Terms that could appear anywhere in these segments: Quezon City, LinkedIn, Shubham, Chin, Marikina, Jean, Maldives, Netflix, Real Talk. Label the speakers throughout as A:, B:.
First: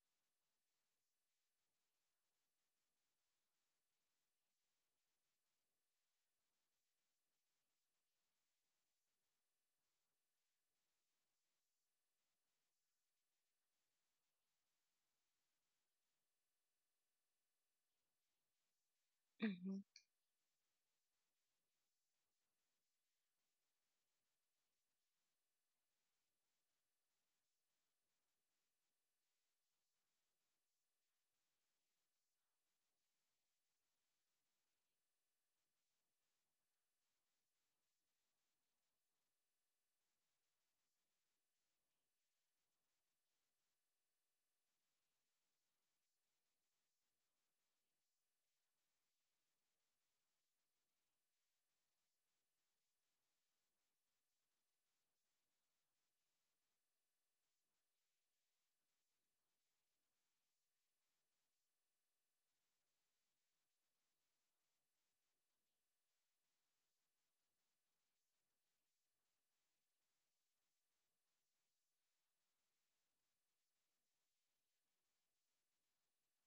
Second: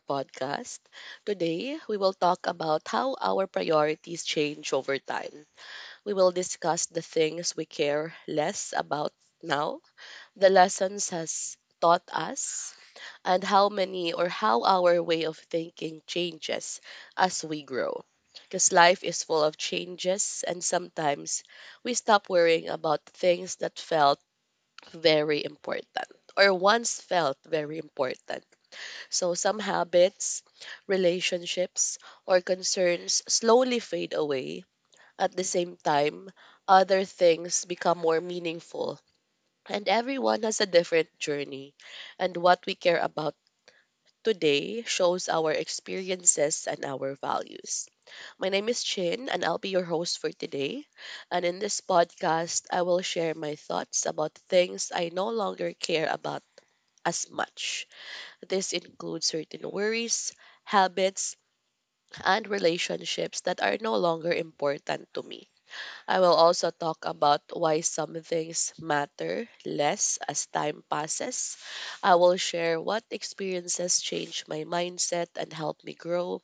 A: podcast. Today, we will talk about how our priorities change over time. We will discuss the things we care less about now, the lessons has taught us, and how many or how our way of thinking changes as we grow. Because life is full of
B: Mhm.
A: changes, and sometimes we stop worrying about things that felt very important or once felt very important so some habits, relationships, or concerns slowly fade away. At the same time, other things become more meaningful, and everyone has a different journey. And what we care about today shows our experiences and our values. My name is Chin, and I'll be your host for today. And in this podcast, I will share my thoughts about things I no longer care about as much this includes certain worries, habits, and relationships that are no longer important to me. I will also talk about why some things matter less as time passes. I will share what experiences change my mindset and help me grow.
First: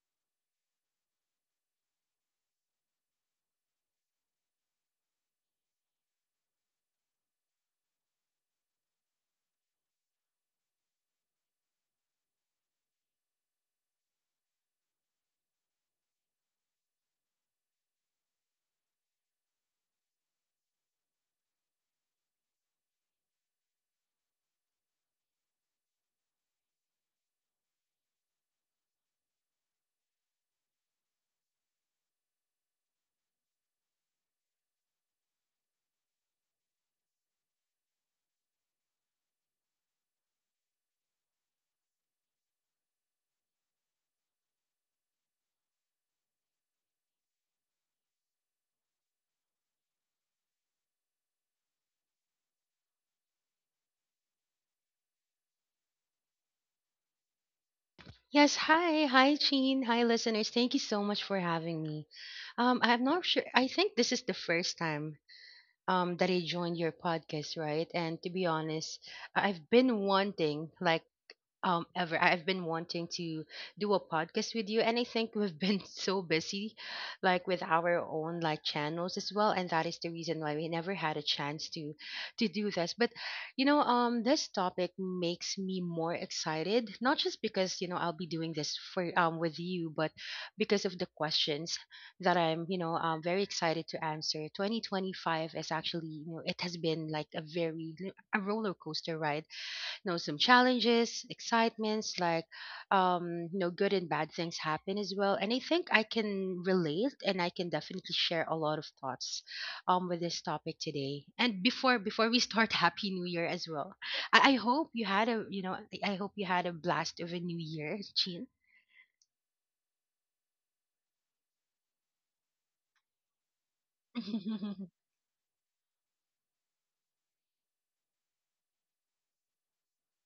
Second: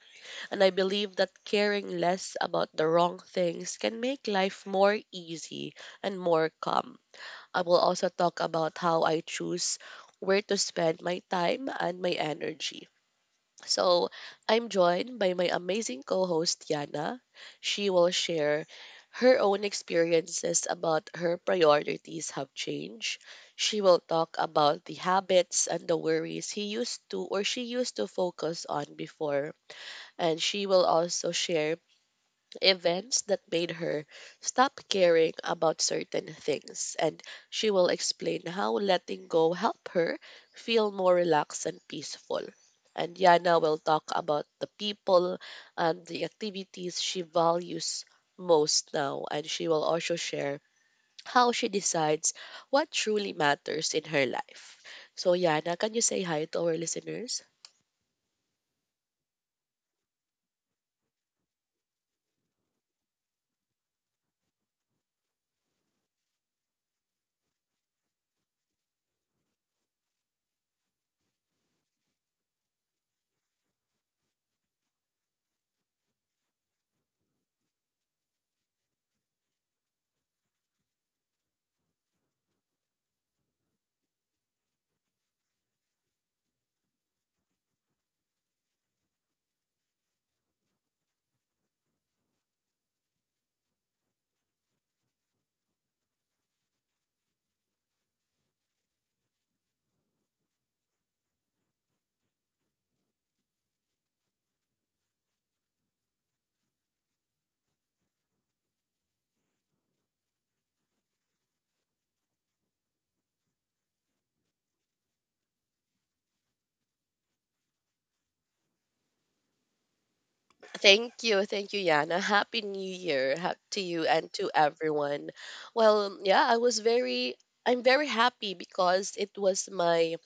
A: And I believe that caring less about the wrong things can make life more easy and more calm. I will also talk about how I choose where to spend my time and my energy. So I'm joined by my amazing co host, Yana. She will share her own experiences about her priorities have changed. She will talk about the habits and the worries he used to or she used to focus on before. And she will also share events that made her stop caring about certain things, and she will explain how letting go helped her feel more relaxed and peaceful. And Yana will talk about the people and the activities she values most now, and she will also share how she decides what truly matters in her life. So, Yana, can you say hi to our listeners?
B: Yes, hi. Hi, Jean. Hi, listeners. Thank you so much for having me. I'm not sure. I think this is the first time that I joined your podcast, right? And to be honest, I've been wanting I've been wanting to do a podcast with you, and I think we've been so busy like with our own like channels as well, and that is the reason why we never had a chance to do this. But you know, this topic makes me more excited, not just because, you know, I'll be doing this for with you, but because of the questions that I'm, you know, very excited to answer. 2025 is actually, you know, it has been like a very a roller coaster ride, you know, some challenges, excitements, like you know, good and bad things happen as well, and I think I can relate, and I can definitely share a lot of thoughts with this topic today. And before we start, happy new year as well. I hope you had a, you know, I hope you had a blast of a new year, Chin.
A: Thank you, Yana. Happy New Year to you and to everyone. Well, yeah, I'm very happy because it was my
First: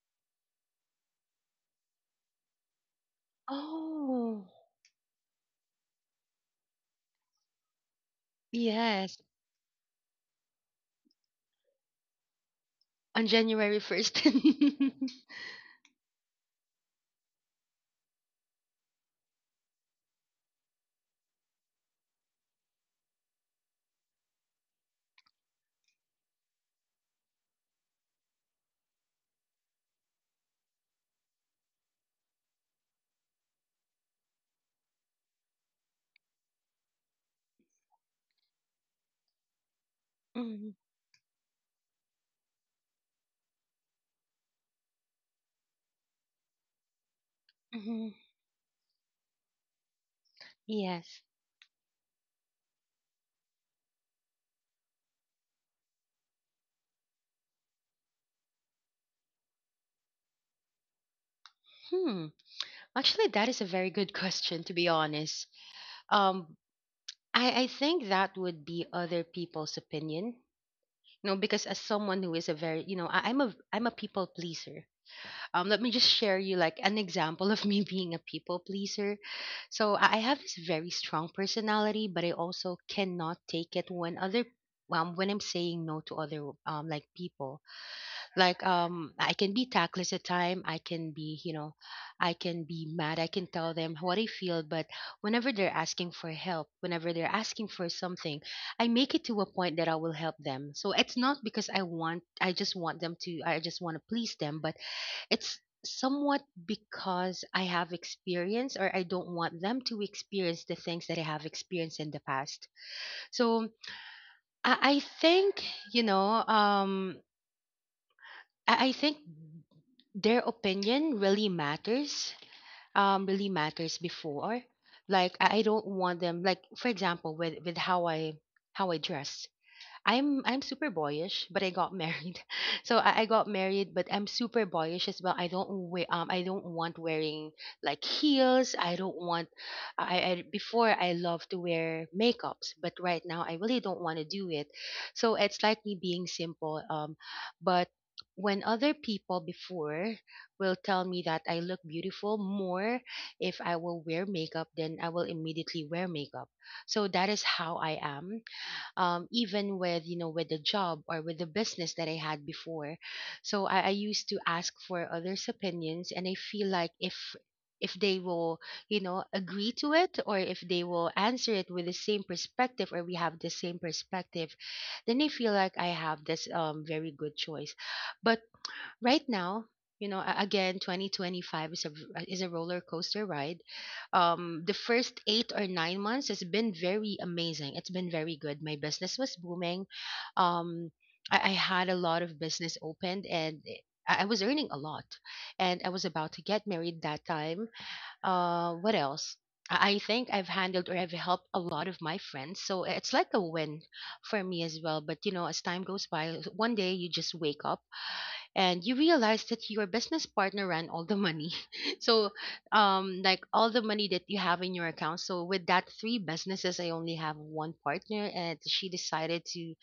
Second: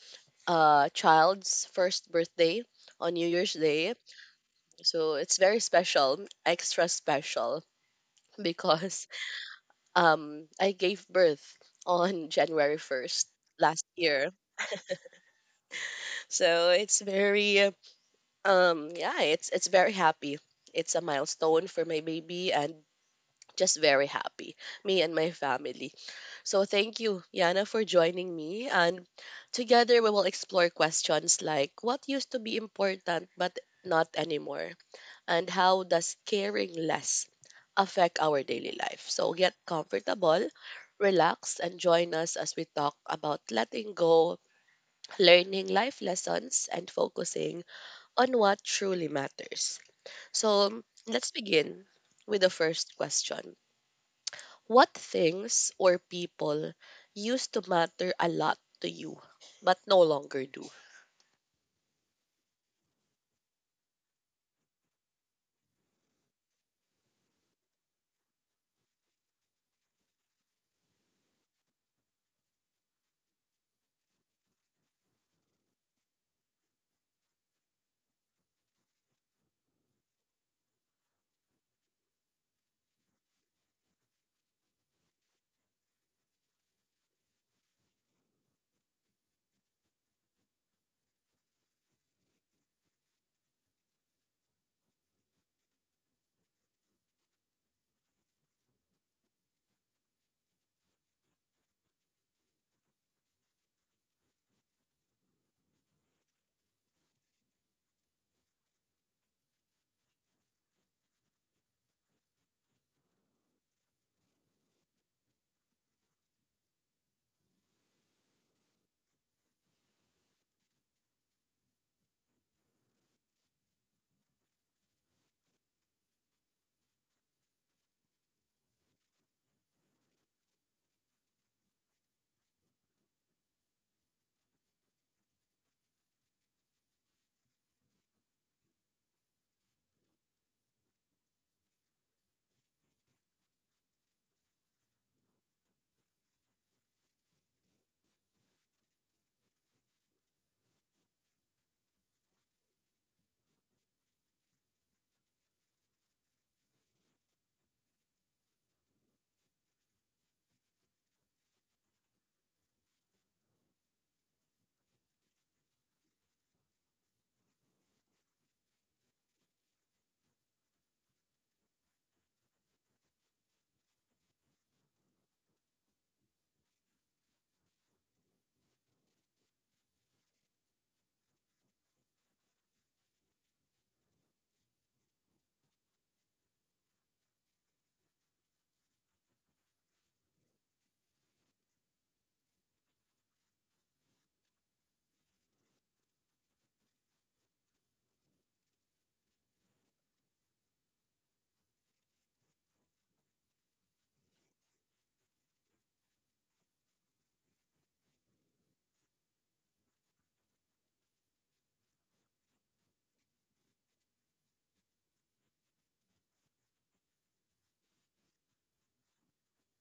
A: child's first birthday on New Year's Day,
B: Oh
A: so it's very special, extra special because
B: yes,
A: I gave birth on January 1st
B: on January
A: last
B: 1st.
A: year, so it's very, yeah, it's very happy. It's a milestone for my baby and just very happy, me and my family. So thank you, Yana, for joining me. And together we will explore questions like what used to be important but not anymore, and how does caring less affect our daily life. So get comfortable,
B: Mhm,
A: relax, and join us as we talk about letting go, learning life lessons, and focusing
B: mhm.
A: on what truly matters. So
B: Yes.
A: let's begin with the first question what things or people used to matter a lot to you but no longer do?
B: Hmm, actually that is a very good question, to be honest. Um, I think that would be other people's opinion. You know, because as someone who is a very, you know, I'm a people pleaser. Let me just share you like an example of me being a people pleaser. So I have this very strong personality, but I also cannot take it when other when I'm saying no to other like people, like I can be tactless at time, I can be, you know, I can be mad, I can tell them what I feel, but whenever they're asking for help, whenever they're asking for something, I make it to a point that I will help them. So it's not because I want, I just want them to, I just want to please them, but it's somewhat because I have experience, or I don't want them to experience the things that I have experienced in the past. So I think, you know, I think their opinion really matters, really matters before. Like I don't want them, like for example with how I how I dress. I'm super boyish, but I got married. So I got married, but I'm super boyish as well. I don't wear I don't want wearing like heels. I don't want, I before I love to wear makeups, but right now I really don't want to do it. So it's like me being simple. But when other people before will tell me that I look beautiful more if I will wear makeup, then I will immediately wear makeup. So that is how I am, even with, you know, with the job or with the business that I had before. So I used to ask for others' opinions, and I feel like if they will, you know, agree to it, or if they will answer it with the same perspective, or we have the same perspective, then I feel like I have this very good choice. But right now, you know, again, 2025 is is a roller coaster ride. The first 8 or 9 months has been very amazing, it's been very good, my business was booming. um I had a lot of business opened, and I was earning a lot, and I was about to get married that time. Uh, what else? I think I've handled, or I've helped a lot of my friends. So it's like a win for me as well. But you know, as time goes by, one day you just wake up and you realize that your business partner ran all the money. So like all the money that you have in your account. So with that three businesses, I only have one partner, and she decided to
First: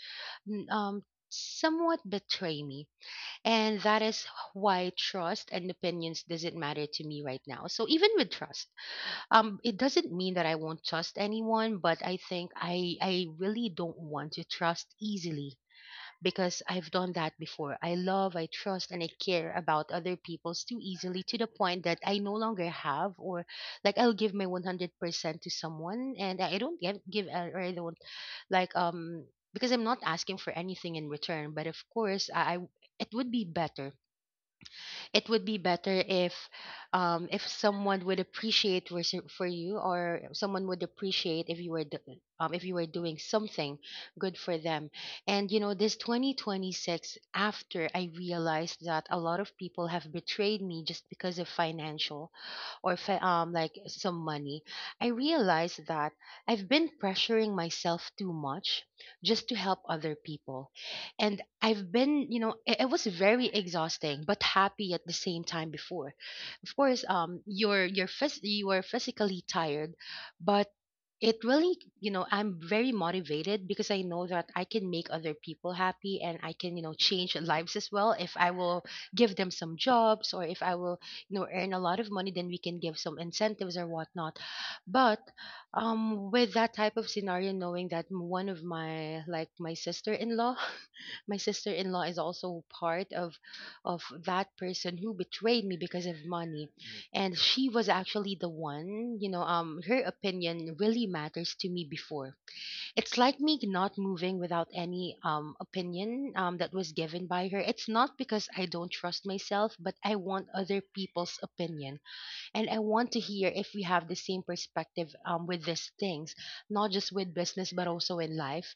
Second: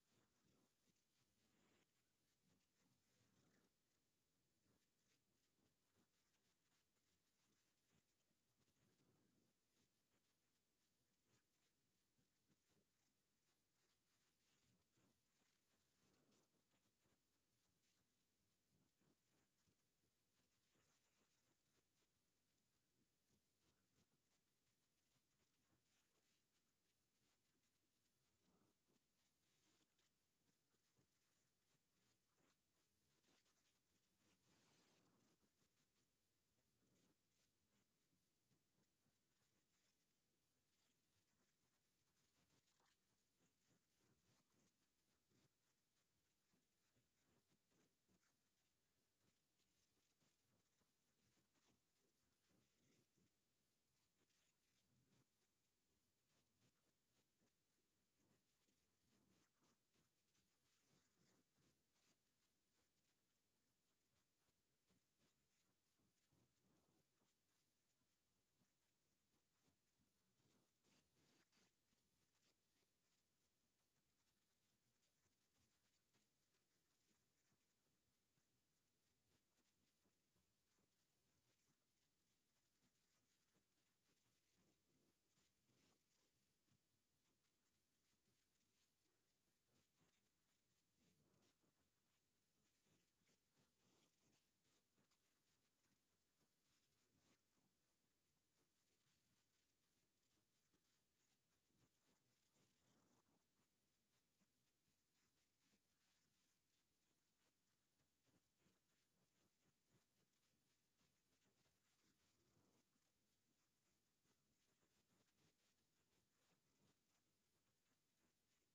B: n- um somewhat betray me. And that is why trust and opinions doesn't matter to me right now. So even with trust, it doesn't mean that I won't trust anyone, but I think I really don't want to trust easily because I've done that before. I love, I trust, and I care about other people's too easily to the point that I no longer have, or like I'll give my 100% to someone, and I don't give or I don't like, because I'm not asking for anything in return. But of course, I, it would be better if someone would appreciate for for you, or someone would appreciate if you were if you were doing something good for them. And you know, this 2026, after I realized that a lot of people have betrayed me just because of financial, or like some money, I realized that I've been pressuring myself too much just to help other people. And I've been, you know, it was very exhausting, but happy at the same time before. Of course, you are physically tired, but it really, you know, I'm very motivated because I know that I can make other people happy, and I can, you know, change lives as well. If I will give them some jobs, or if I will, you know, earn a lot of money, then we can give some incentives or whatnot. But with that type of scenario, knowing that one of my, like my sister-in-law my sister-in-law is also part of that person who betrayed me because of money. And she was actually the one, you know, her opinion really matters to me before. It's like me not moving without any opinion that was given by her. It's not because I don't trust myself, but I want other people's opinion, and I want to hear if we have the same perspective, with these things, not just with business but also in life.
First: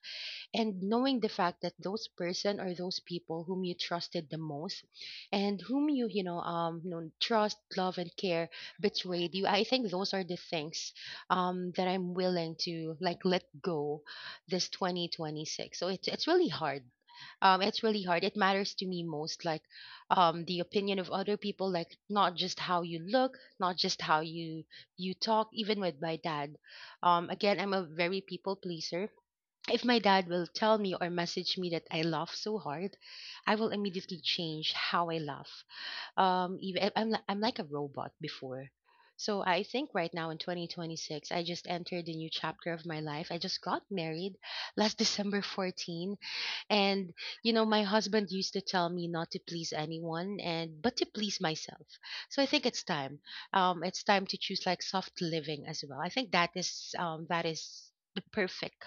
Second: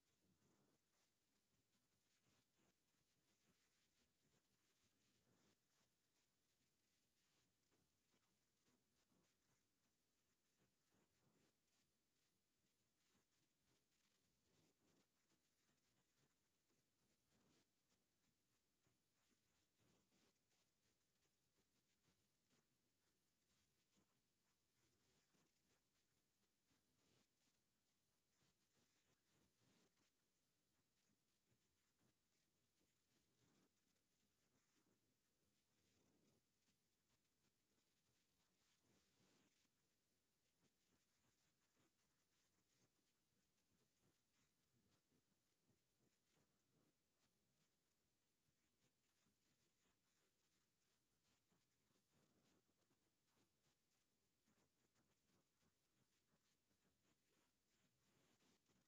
B: And knowing the fact that those person or those people whom you trusted the most, and whom you, you know, you know, trust, love, and care, betrayed you, I think those are the things that I'm willing to like let go this 2026. So it's really hard, it's really hard. It matters to me most, like the opinion of other people, like not just how you look, not just how you you talk, even with my dad. Again, I'm a very people pleaser. If my dad will tell me or message me that I laugh so hard, I will immediately change how I laugh, even I'm like a robot before. So I think right now in 2026, I just entered a new chapter of my life. I just got married last December 14. And you know, my husband used to tell me not to please anyone, and but to please myself. So I think it's time. It's time to choose like soft living as well. I think that is the perfect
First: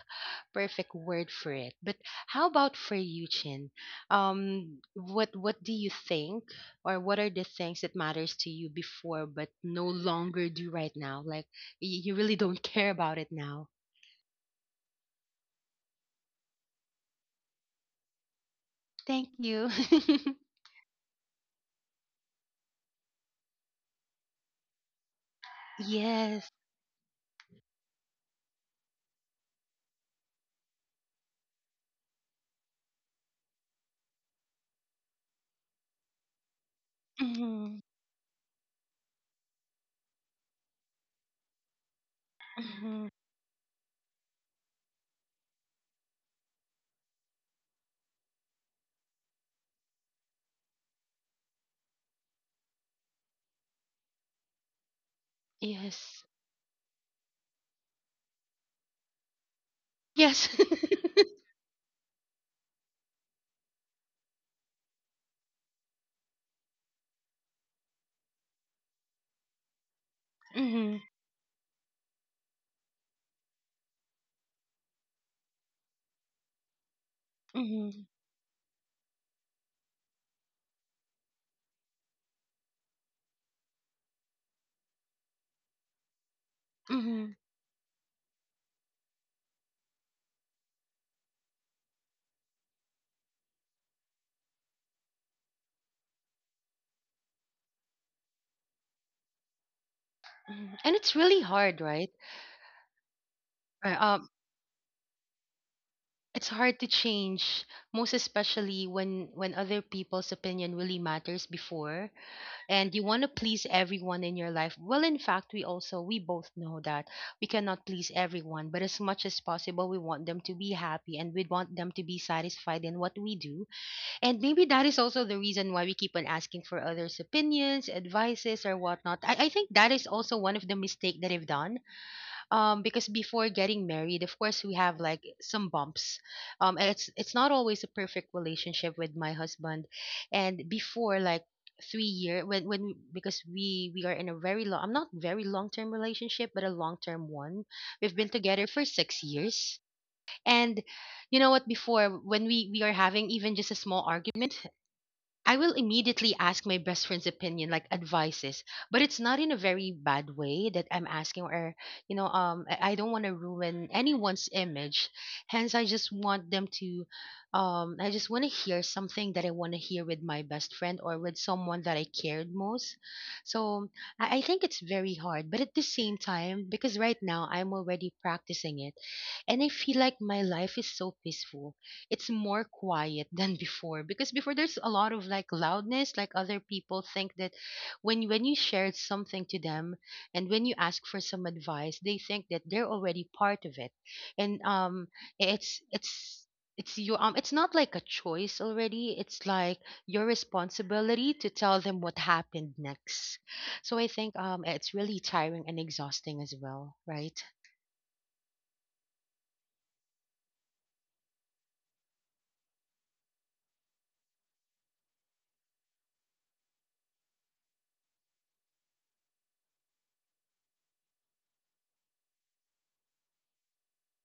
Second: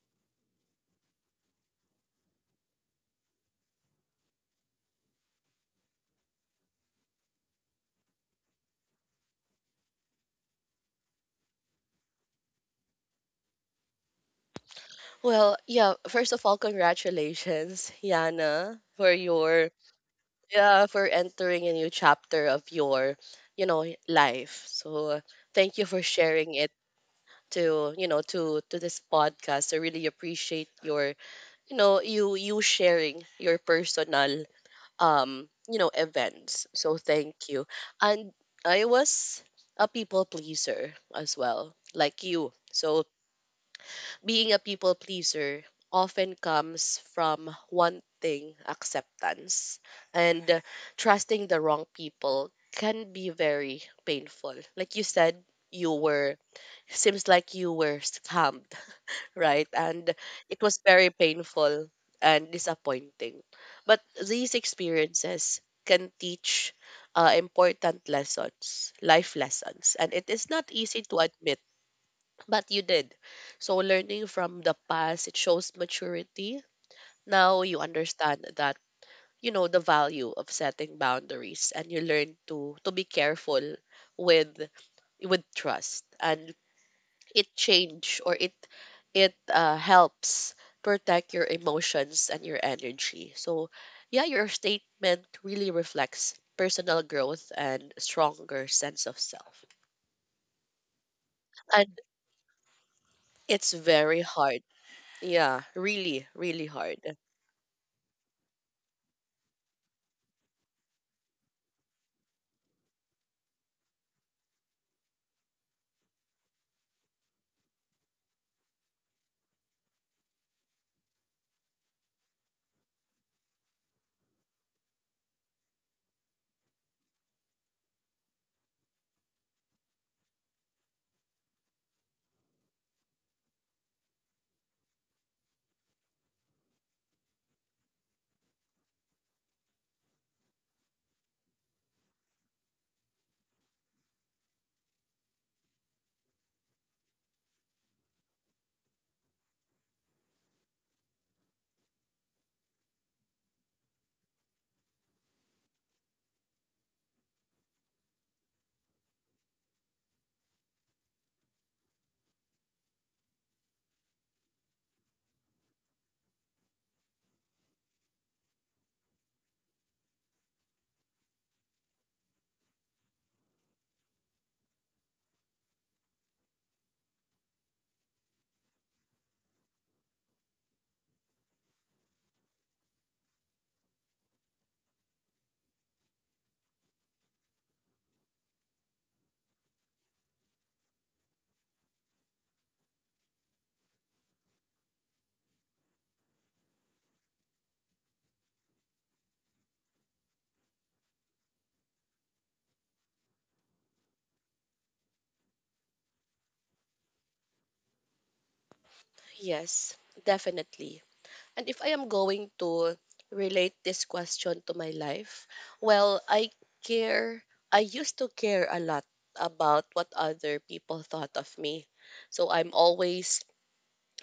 B: perfect word for it. But how about for you, Chin? What do you think, or what are the things that matters to you before but no longer do right now? Like you really don't care about it now.
A: Well, yeah, first of all, congratulations, Yana, for
B: Thank you.
A: your yeah, for entering a new chapter of your, you know, life. So, thank you for sharing it to, you know, to this podcast. I really appreciate your, you know, you sharing your personal you know events, so thank you.
B: Yes.
A: And I was a people pleaser as well, like you, so
B: Mhm.
A: being a people pleaser often comes from wanting acceptance and trusting the wrong people can be very painful. Like you said, you
B: Yes.
A: were, seems like you were scammed, right? And
B: Yes.
A: it was very painful and disappointing. But these experiences can teach important lessons, life lessons. And it is not
B: Mhm.
A: easy to admit, but you did. So, learning from the past, it shows maturity. Now you
B: Mhm.
A: understand that, you know, the value of setting boundaries and you learn to be careful with with trust, and
B: Mhm.
A: it change or it helps protect your emotions and your energy. So, yeah, your statement really reflects personal growth and stronger sense of self.
B: Mhm. And it's really hard,
A: And
B: right?
A: it's
B: Right.
A: very hard. Yeah, really,
B: It's
A: really
B: hard to
A: hard.
B: change, most especially when other people's opinion really matters before, and you want to please everyone in your life. Well, in fact, we also we both know that we cannot please everyone, but as much as possible, we want them to be happy, and we want them to be satisfied in what we do. And maybe that is also the reason why we keep on asking for others' opinions, advices, or whatnot. I think that is also one of the mistake that I've done. Because before getting married, of course, we have like some bumps. And it's not always a perfect relationship with my husband. And before, like three year when because we are in a very long, I'm not very long term relationship but a long term one, we've been together for 6 years. And you know what, before when we are having even just a small argument, I will immediately ask my best friend's opinion, like advices, but it's not in a very bad way that I'm asking, or you know, I don't want to ruin anyone's image. Hence, I just want to hear something that I want to hear with my best friend or with someone that I cared most. So I think it's very hard, but at the same time, because right now I'm already practicing it, and I feel like my life is so peaceful. It's more quiet than before, because before there's a lot of like loudness, like other people think that when you share something to them, and when you ask for some advice they think that they're already part of it, and it's it's it's not like a choice already, it's like your responsibility to tell them what happened next. So I think, it's really tiring and exhausting as well, right?
A: Yes, definitely. And if I am going to relate this question to my life, well, care, I used to care a lot about what other people thought of me. So I'm always,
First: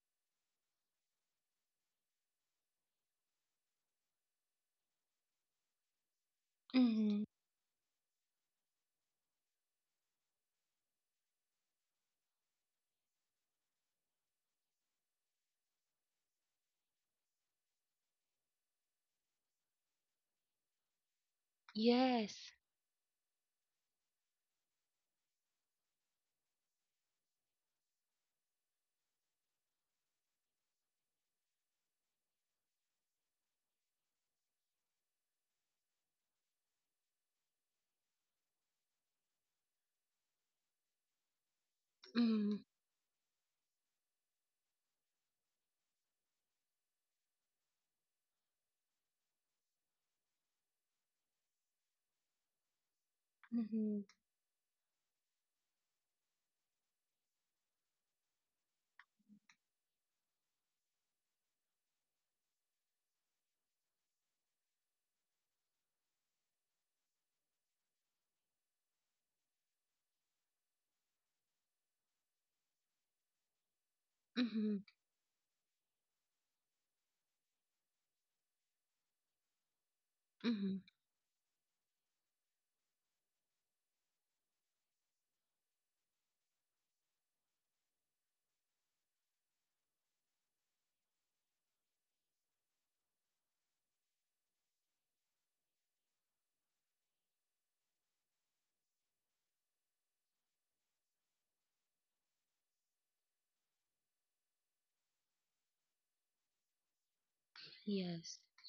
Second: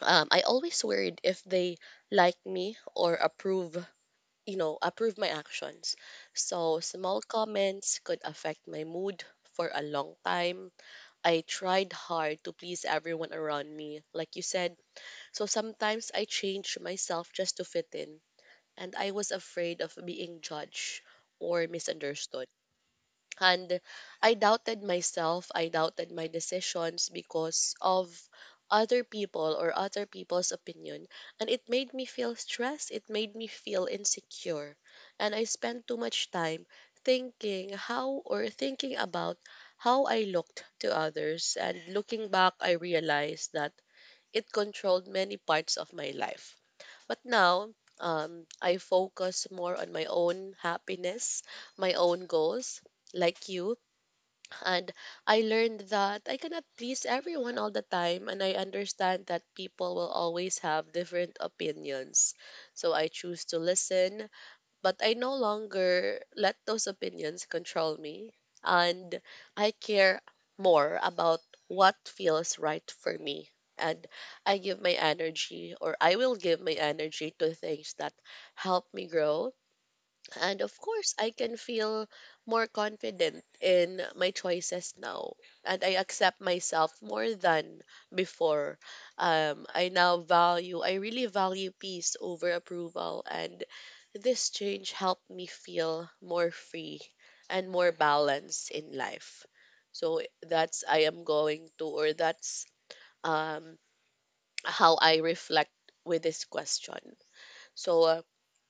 A: um, I always worried if they like me or approve, you know, approve my actions. So small
B: Mm-hmm.
A: comments could affect my mood for a long time. I tried hard to please everyone around me, like you said. So sometimes I change myself just to fit in and I was afraid of being judged or
B: Yes,
A: misunderstood.
B: yes.
A: And I doubted my decisions because of other people's opinion. And it made me feel insecure. And I spent too much time thinking about how I looked to others. And looking back,
B: Mm.
A: I realized that it controlled many parts of my life, but now, I focus more on my own happiness, my own goals, like you.
B: Mm-hmm.
A: And I learned that I cannot please everyone all the time. And I understand that people will always have different opinions. So I choose to listen, but I no longer let those opinions control me, and I care more about what feels right for me. And
B: Mm-hmm,
A: I will give my energy to things that help me grow, and of
B: mm-hmm.
A: course, I can feel more confident in my choices now. And I accept myself more than before. I now value, I really value peace over approval. And this change helped me feel more free and more balanced in life. So that's, I am going to, or that's um, how I reflect with this question. So,
B: Yes.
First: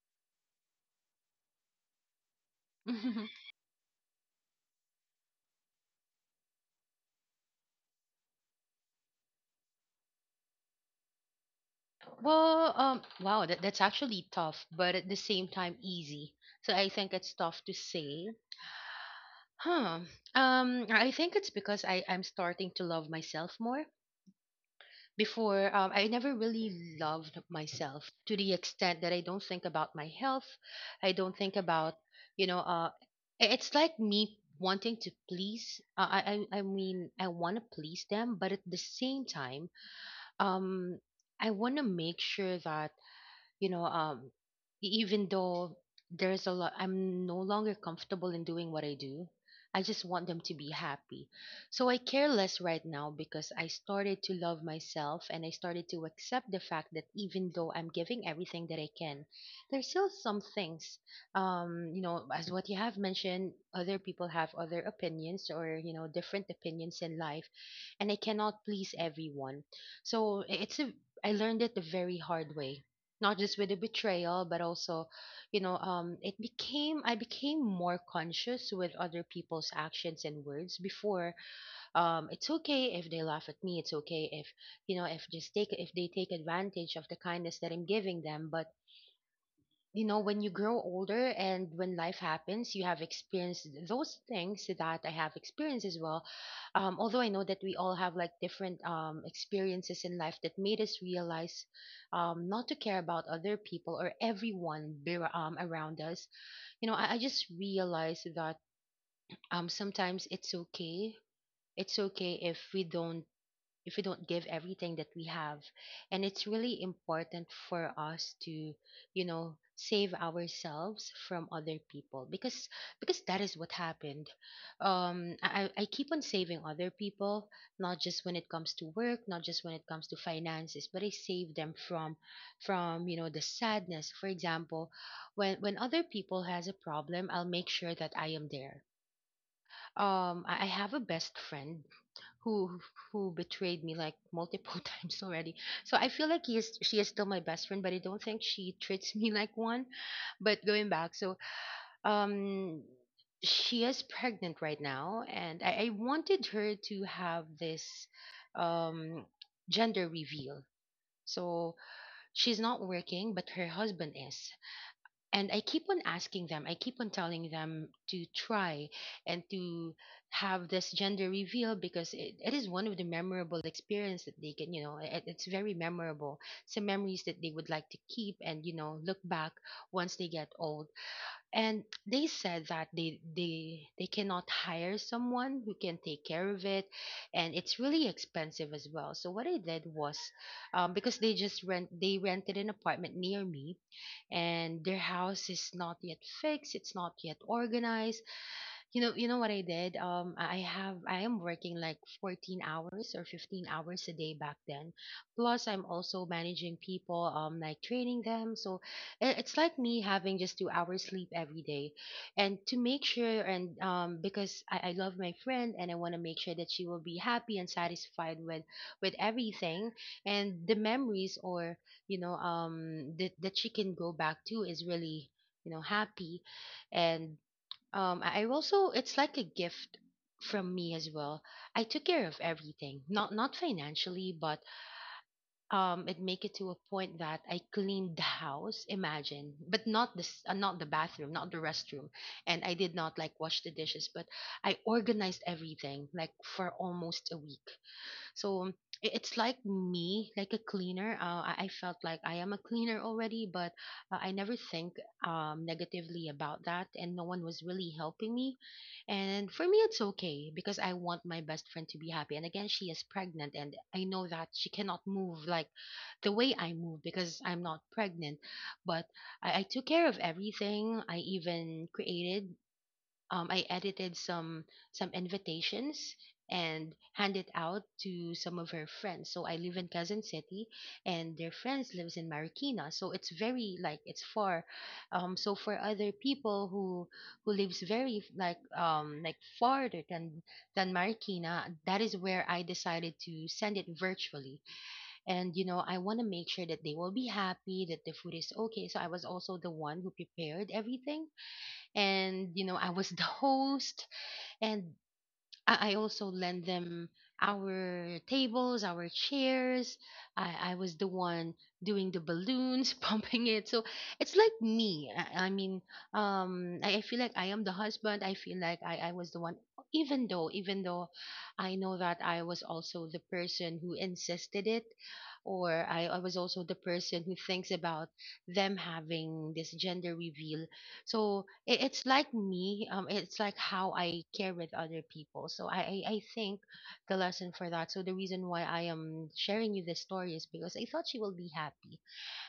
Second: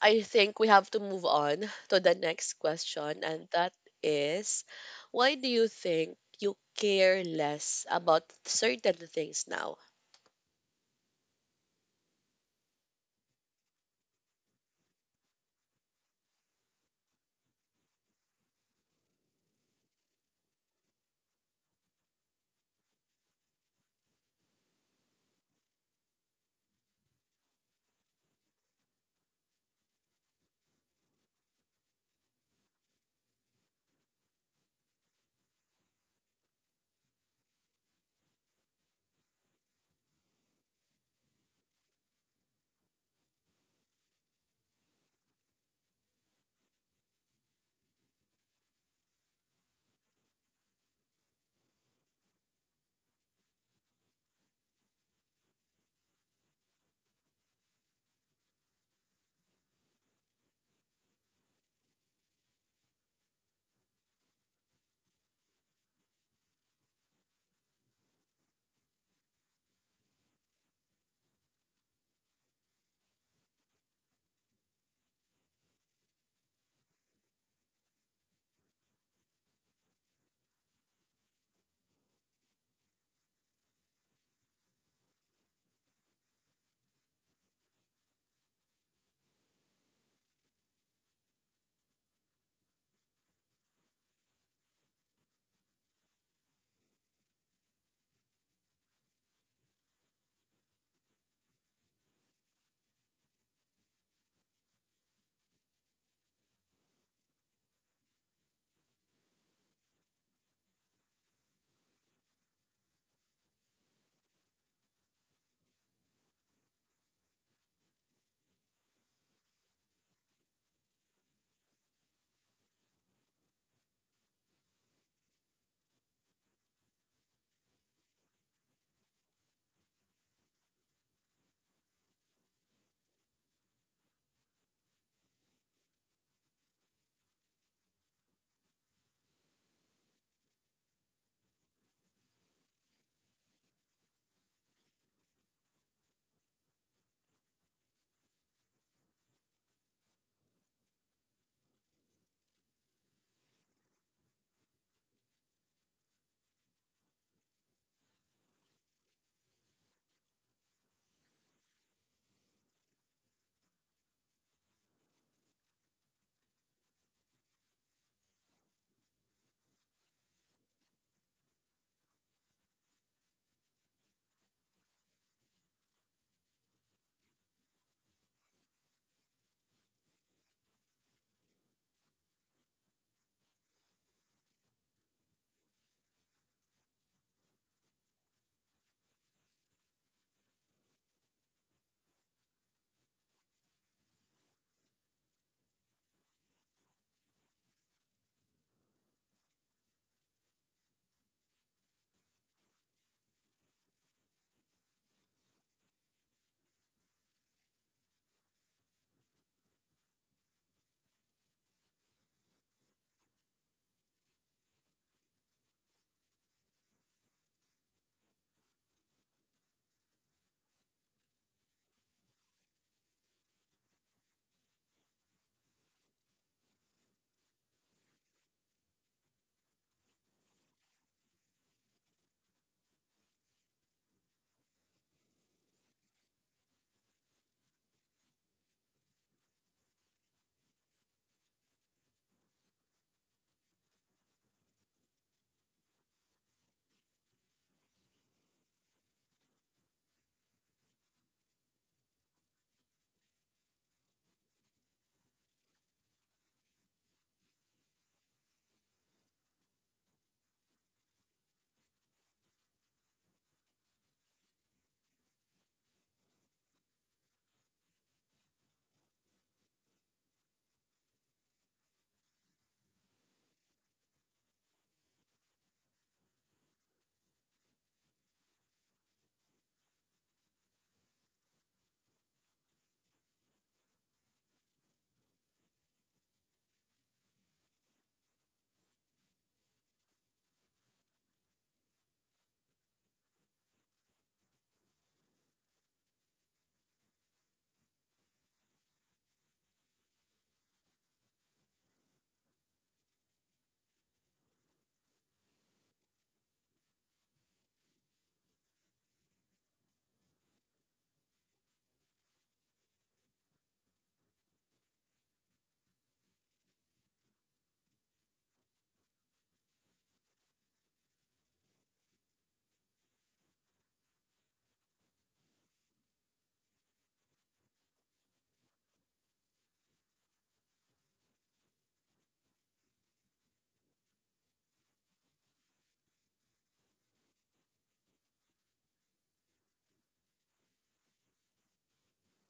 A: I think we have to move on to the next question, and that is why do you think you care less about certain things now?
B: Well, wow, that's actually tough, but at the same time easy. So I think it's tough to say. Huh. I think it's because I'm starting to love myself more. Before, I never really loved myself to the extent that I don't think about my health. I don't think about, you know, uh, it's like me wanting to please. I mean, I want to please them, but at the same time, um, I want to make sure that you know um even though there's a lot I'm no longer comfortable in doing what I do. I just want them to be happy, so I care less right now because I started to love myself and I started to accept the fact that even though I'm giving everything that I can, there's still some things. You know, as what you have mentioned, other people have other opinions, or different opinions in life, and I cannot please everyone, so I- it's a I learned it the very hard way, not just with the betrayal but also, it became I became more conscious with other people's actions and words. Before, it's okay if they laugh at me, it's okay if you know if just take if they take advantage of the kindness that I'm giving them. But when you grow older and when life happens, you have experienced those things that I have experienced as well. Although I know that we all have like different experiences in life that made us realize not to care about other people or everyone around us. I just realized that sometimes it's okay. It's okay if we don't give everything that we have, and it's really important for us to save ourselves from other people, because that is what happened. I keep on saving other people, not just when it comes to work, not just when it comes to finances, but I save them from the sadness, for example. When other people has a problem, I'll make sure that I am there. I have a best friend who who betrayed me like multiple times already. So I feel like he is she is still my best friend, but I don't think she treats me like one. But going back, so um she is pregnant right now, and I wanted her to have this um gender reveal. So she's not working, but her husband is, and I keep on asking them, I keep on telling them to try and to have this gender reveal, because it is one of the memorable experience that they can, you know, it, it's very memorable. Some memories that they would like to keep and, look back once they get old. And they said that they cannot hire someone who can take care of it, and it's really expensive as well. So what I did was, because they just rented an apartment near me, and their house is not yet fixed, it's not yet organized. You know what I did? I am working like 14 hours or 15 hours a day back then. Plus, I'm also managing people, like training them. So it's like me having just 2 hours sleep every day, and to make sure, and because I love my friend and I want to make sure that she will be happy and satisfied with everything, and the memories or that she can go back to is really, happy. And I also it's like a gift from me as well. I took care of everything, not financially, but it make it to a point that I cleaned the house. Imagine, but not this, not the bathroom, not the restroom, and I did not like wash the dishes, but I organized everything like for almost a week. So it's like me, like a cleaner. I felt like I am a cleaner already, but I never think negatively about that, and no one was really helping me. And for me, it's okay because I want my best friend to be happy. And again, she is pregnant, and I know that she cannot move like the way I move because I'm not pregnant. But I took care of everything. I even created I edited some invitations and hand it out to some of her friends. So I live in Quezon City, and their friends lives in Marikina. So it's very like it's far. So for other people who lives very like farther than Marikina, that is where I decided to send it virtually. And I want to make sure that they will be happy, that the food is okay. So I was also the one who prepared everything, and I was the host, and I also lend them our tables, our chairs. I was the one doing the balloons, pumping it. So it's like me. I mean, I feel like I am the husband. I feel like I was the one. Even though I know that I was also the person who insisted it, or I was also the person who thinks about them having this gender reveal, so it's like me. It's like how I care with other people. So I think the lesson for that. So the reason why I am sharing you this story is because I thought she will be happy,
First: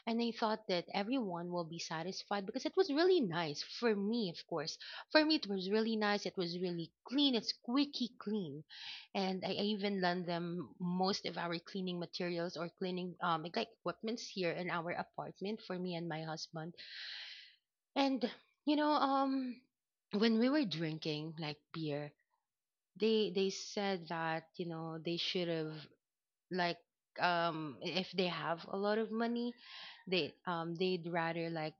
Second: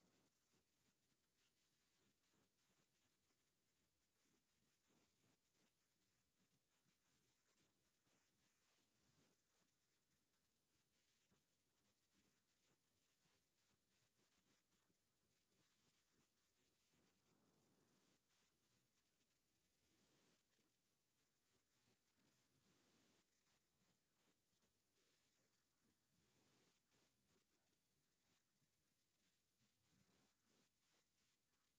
B: and I thought that everyone will be satisfied because it was really nice for me. Of course, for me it was really nice. It was really clean. It's squeaky clean, and I even lend them most of our cleaning materials or cleaning like equipments here in our apartment for me and my husband. And you know, um, when we were drinking like beer, they said that they should have like if they have a lot of money, they'd rather like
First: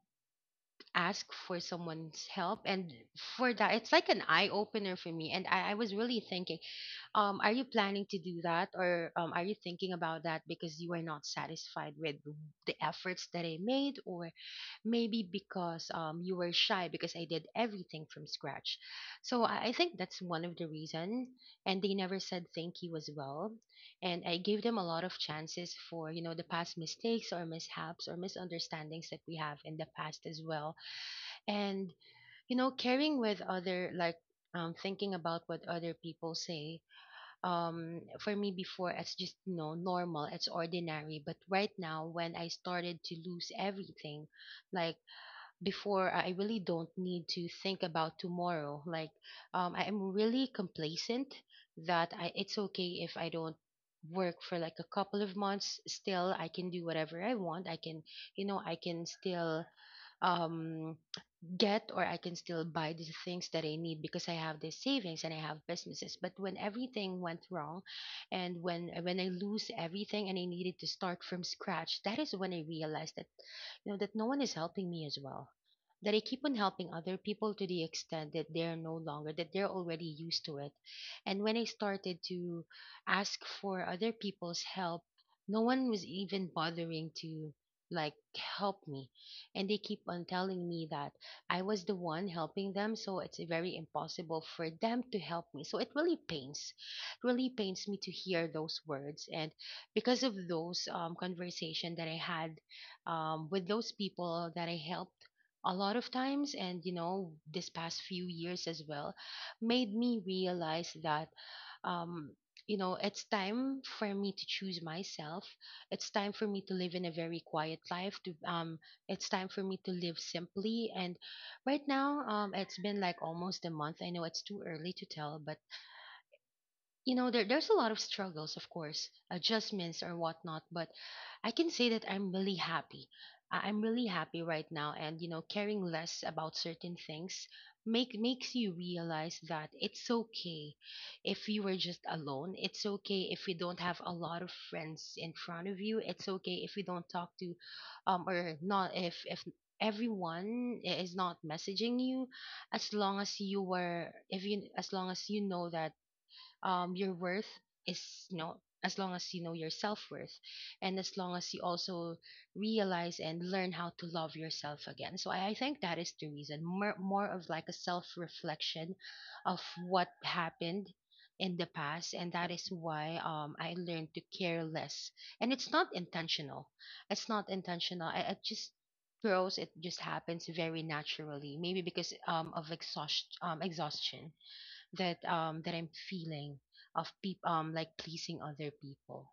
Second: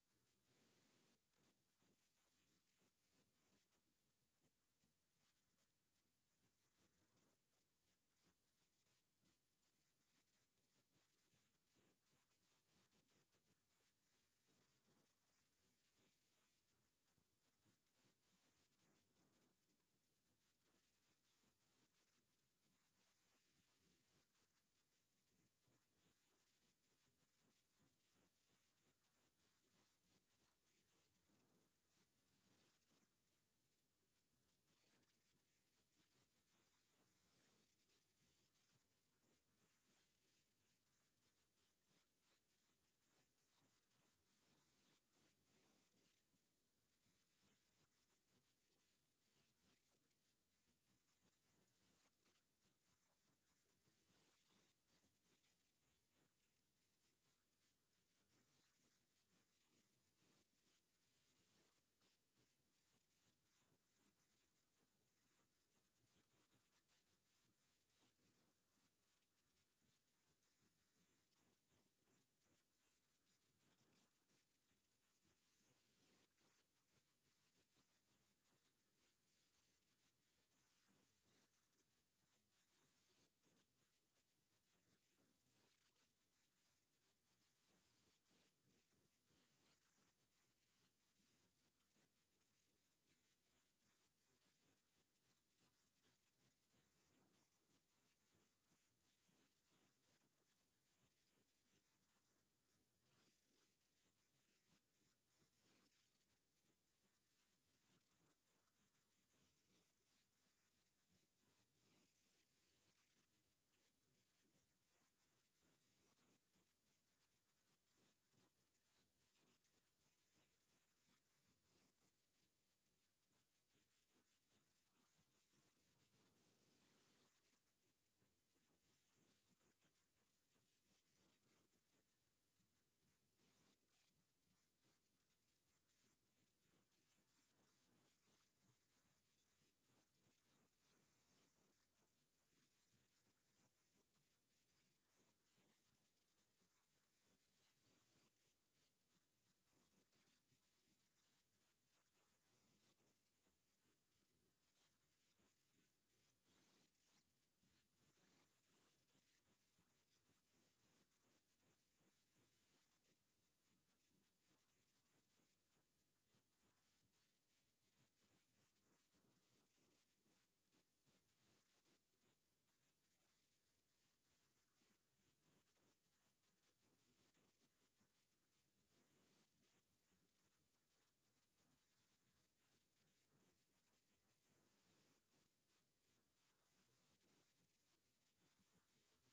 B: ask for someone's help. And for that, it's like an eye opener for me. And I was really thinking, are you planning to do that, or are you thinking about that because you are not satisfied with the efforts that I made, or maybe because you were shy because I did everything from scratch. So I think that's one of the reason. And they never said thank you as well. And I gave them a lot of chances for, the past mistakes or mishaps or misunderstandings that we have in the past as well. And, caring with other, like, thinking about what other people say. For me before, it's just, normal, it's ordinary. But right now, when I started to lose everything, like before I really don't need to think about tomorrow. Like, I am really complacent that it's okay if I don't work for like a couple of months. Still, I can do whatever I want. I can, I can still um, get, or I can still buy the things that I need because I have the savings and I have businesses. But when everything went wrong, and when I lose everything and I needed to start from scratch, that is when I realized that you know that no one is helping me as well. That I keep on helping other people to the extent that they're no longer that they're already used to it. And when I started to ask for other people's help, no one was even bothering to like help me, and they keep on telling me that I was the one helping them, so it's very impossible for them to help me. So it really pains me to hear those words. And because of those conversation that I had, with those people that I helped a lot of times, and you know, this past few years as well, made me realize that um you know it's time for me to choose myself, it's time for me to live in a very quiet life, to it's time for me to live simply. And right now, it's been like almost a month. I know it's too early to tell, but you know there's a lot of struggles, of course, adjustments or whatnot, but I can say that I'm really happy. I'm really happy right now, and you know, caring less about certain things makes you realize that it's okay if you were just alone, it's okay if you don't have a lot of friends in front of you, it's okay if you don't talk to or not, if everyone is not messaging you. As long as you were, if you, as long as you know that your worth is, you know, as long as you know your self worth, and as long as you also realize and learn how to love yourself again. So I think that is the reason, more of like a self reflection of what happened in the past, and that is why I learned to care less. And it's not intentional, it's not intentional. It just grows, it just happens very naturally, maybe because of exhaustion that that I'm feeling of people like pleasing other people.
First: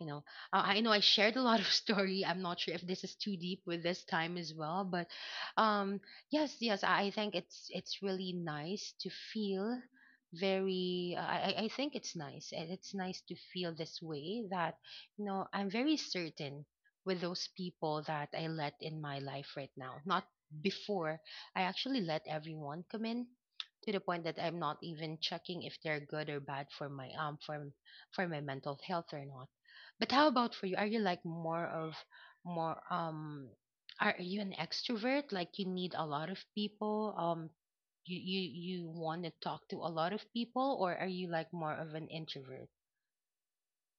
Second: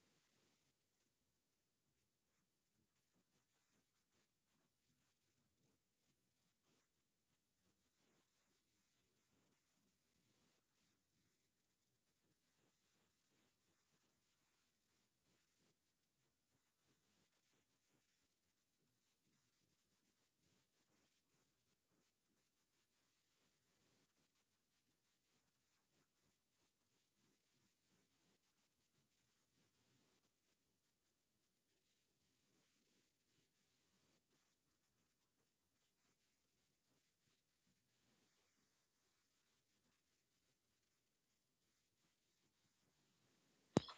B: You know, I know I shared a lot of story. I'm not sure if this is too deep with this time as well, but um yes, yes, I think it's really nice to feel very, I think it's nice. And it's nice to feel this way, that you know, I'm very certain with those people that I let in my life right now. Not before. I actually let everyone come in, to the point that I'm not even checking if they're good or bad for my mental health or not. But how about for you? Are you like more of, more are you an extrovert? Like you need a lot of people? You want to talk to a lot of people, or are you like more of an introvert?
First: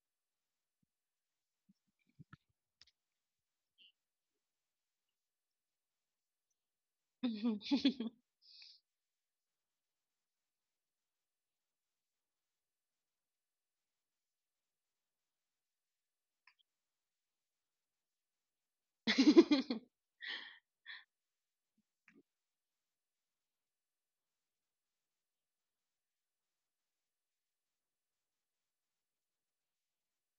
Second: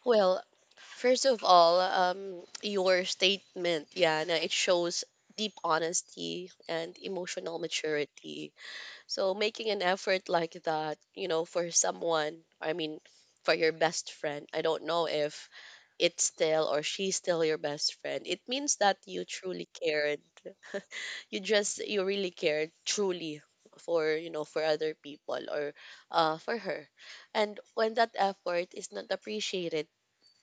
A: Well, first of all, your statement, Yana, it shows deep honesty and emotional maturity. So making an effort like that, you know, for someone, I mean, for your best friend, I don't know if it's still or she's still your best friend. It means that you truly care, you really cared truly for, you know, for other people or for her, and when that effort is not appreciated,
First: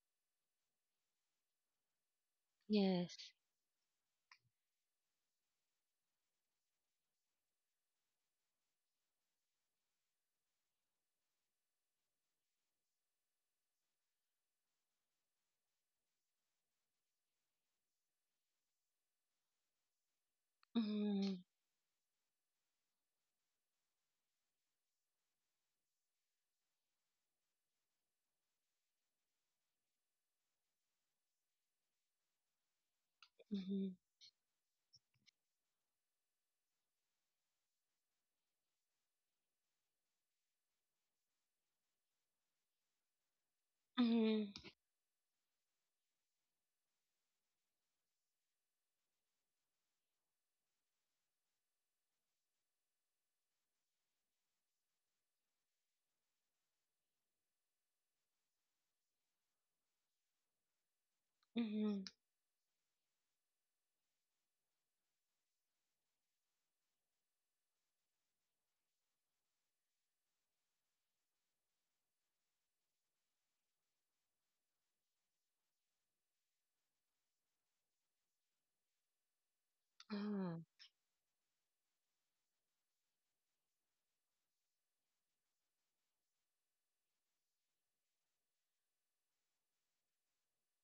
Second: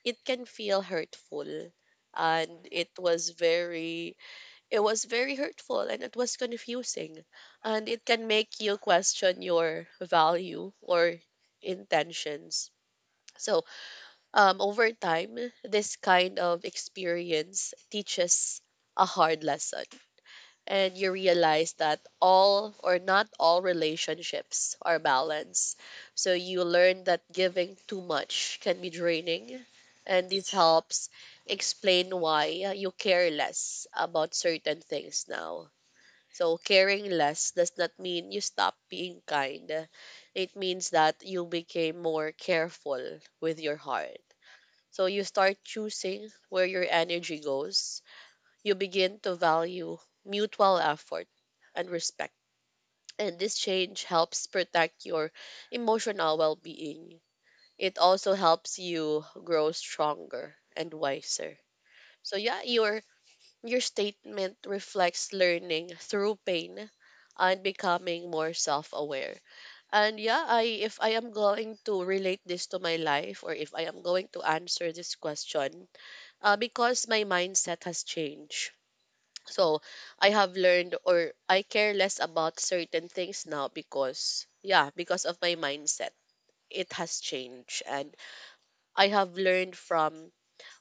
A: it can feel hurtful. And
B: Yes.
A: it was very hurtful and it was confusing, and it can make you question your value or intentions. So over time this kind of experience teaches a hard lesson, and you
B: Mm-hmm.
A: realize that all or not all relationships are balanced. So you learn that giving too much can be draining, and this helps explain why you care
B: Mm-hmm.
A: less about certain things now. So caring less does not mean you stop being kind. It means that you became more careful with your heart.
B: Hmm.
A: So you start choosing where your energy goes, you begin to value mutual effort and respect. And this change helps protect your emotional well being. It also helps you grow stronger and wiser.
B: Hmm.
A: So yeah, your statement reflects learning through pain and becoming more self-aware. And yeah, I if I am going to relate this to my life, or if I am going to answer this question, because my mindset has changed, so I have
B: Hmm.
A: learned or I care less about certain things now because, yeah, because of my mindset. It has changed and I have learned from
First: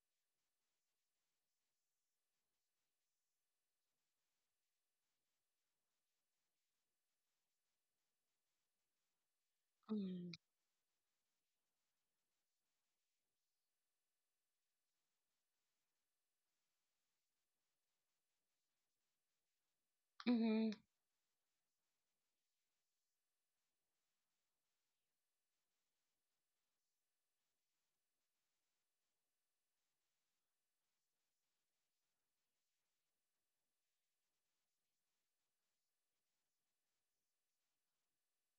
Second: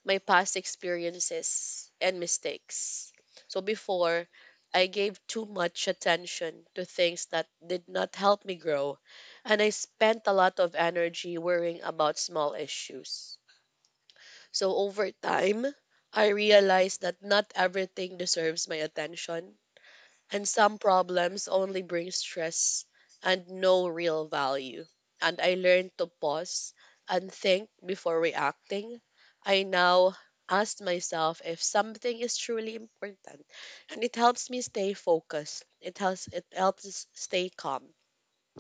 A: my past experiences and mistakes. So before I gave too much attention to things that did not help me grow, and I spent a lot of energy worrying about small issues. So over time, I realized that not everything deserves my attention, and
B: Hmm.
A: some problems only bring stress and no real value. And I learned to pause and think before reacting. I now ask myself if something is truly important, and it helps me stay focused. It helps us stay calm,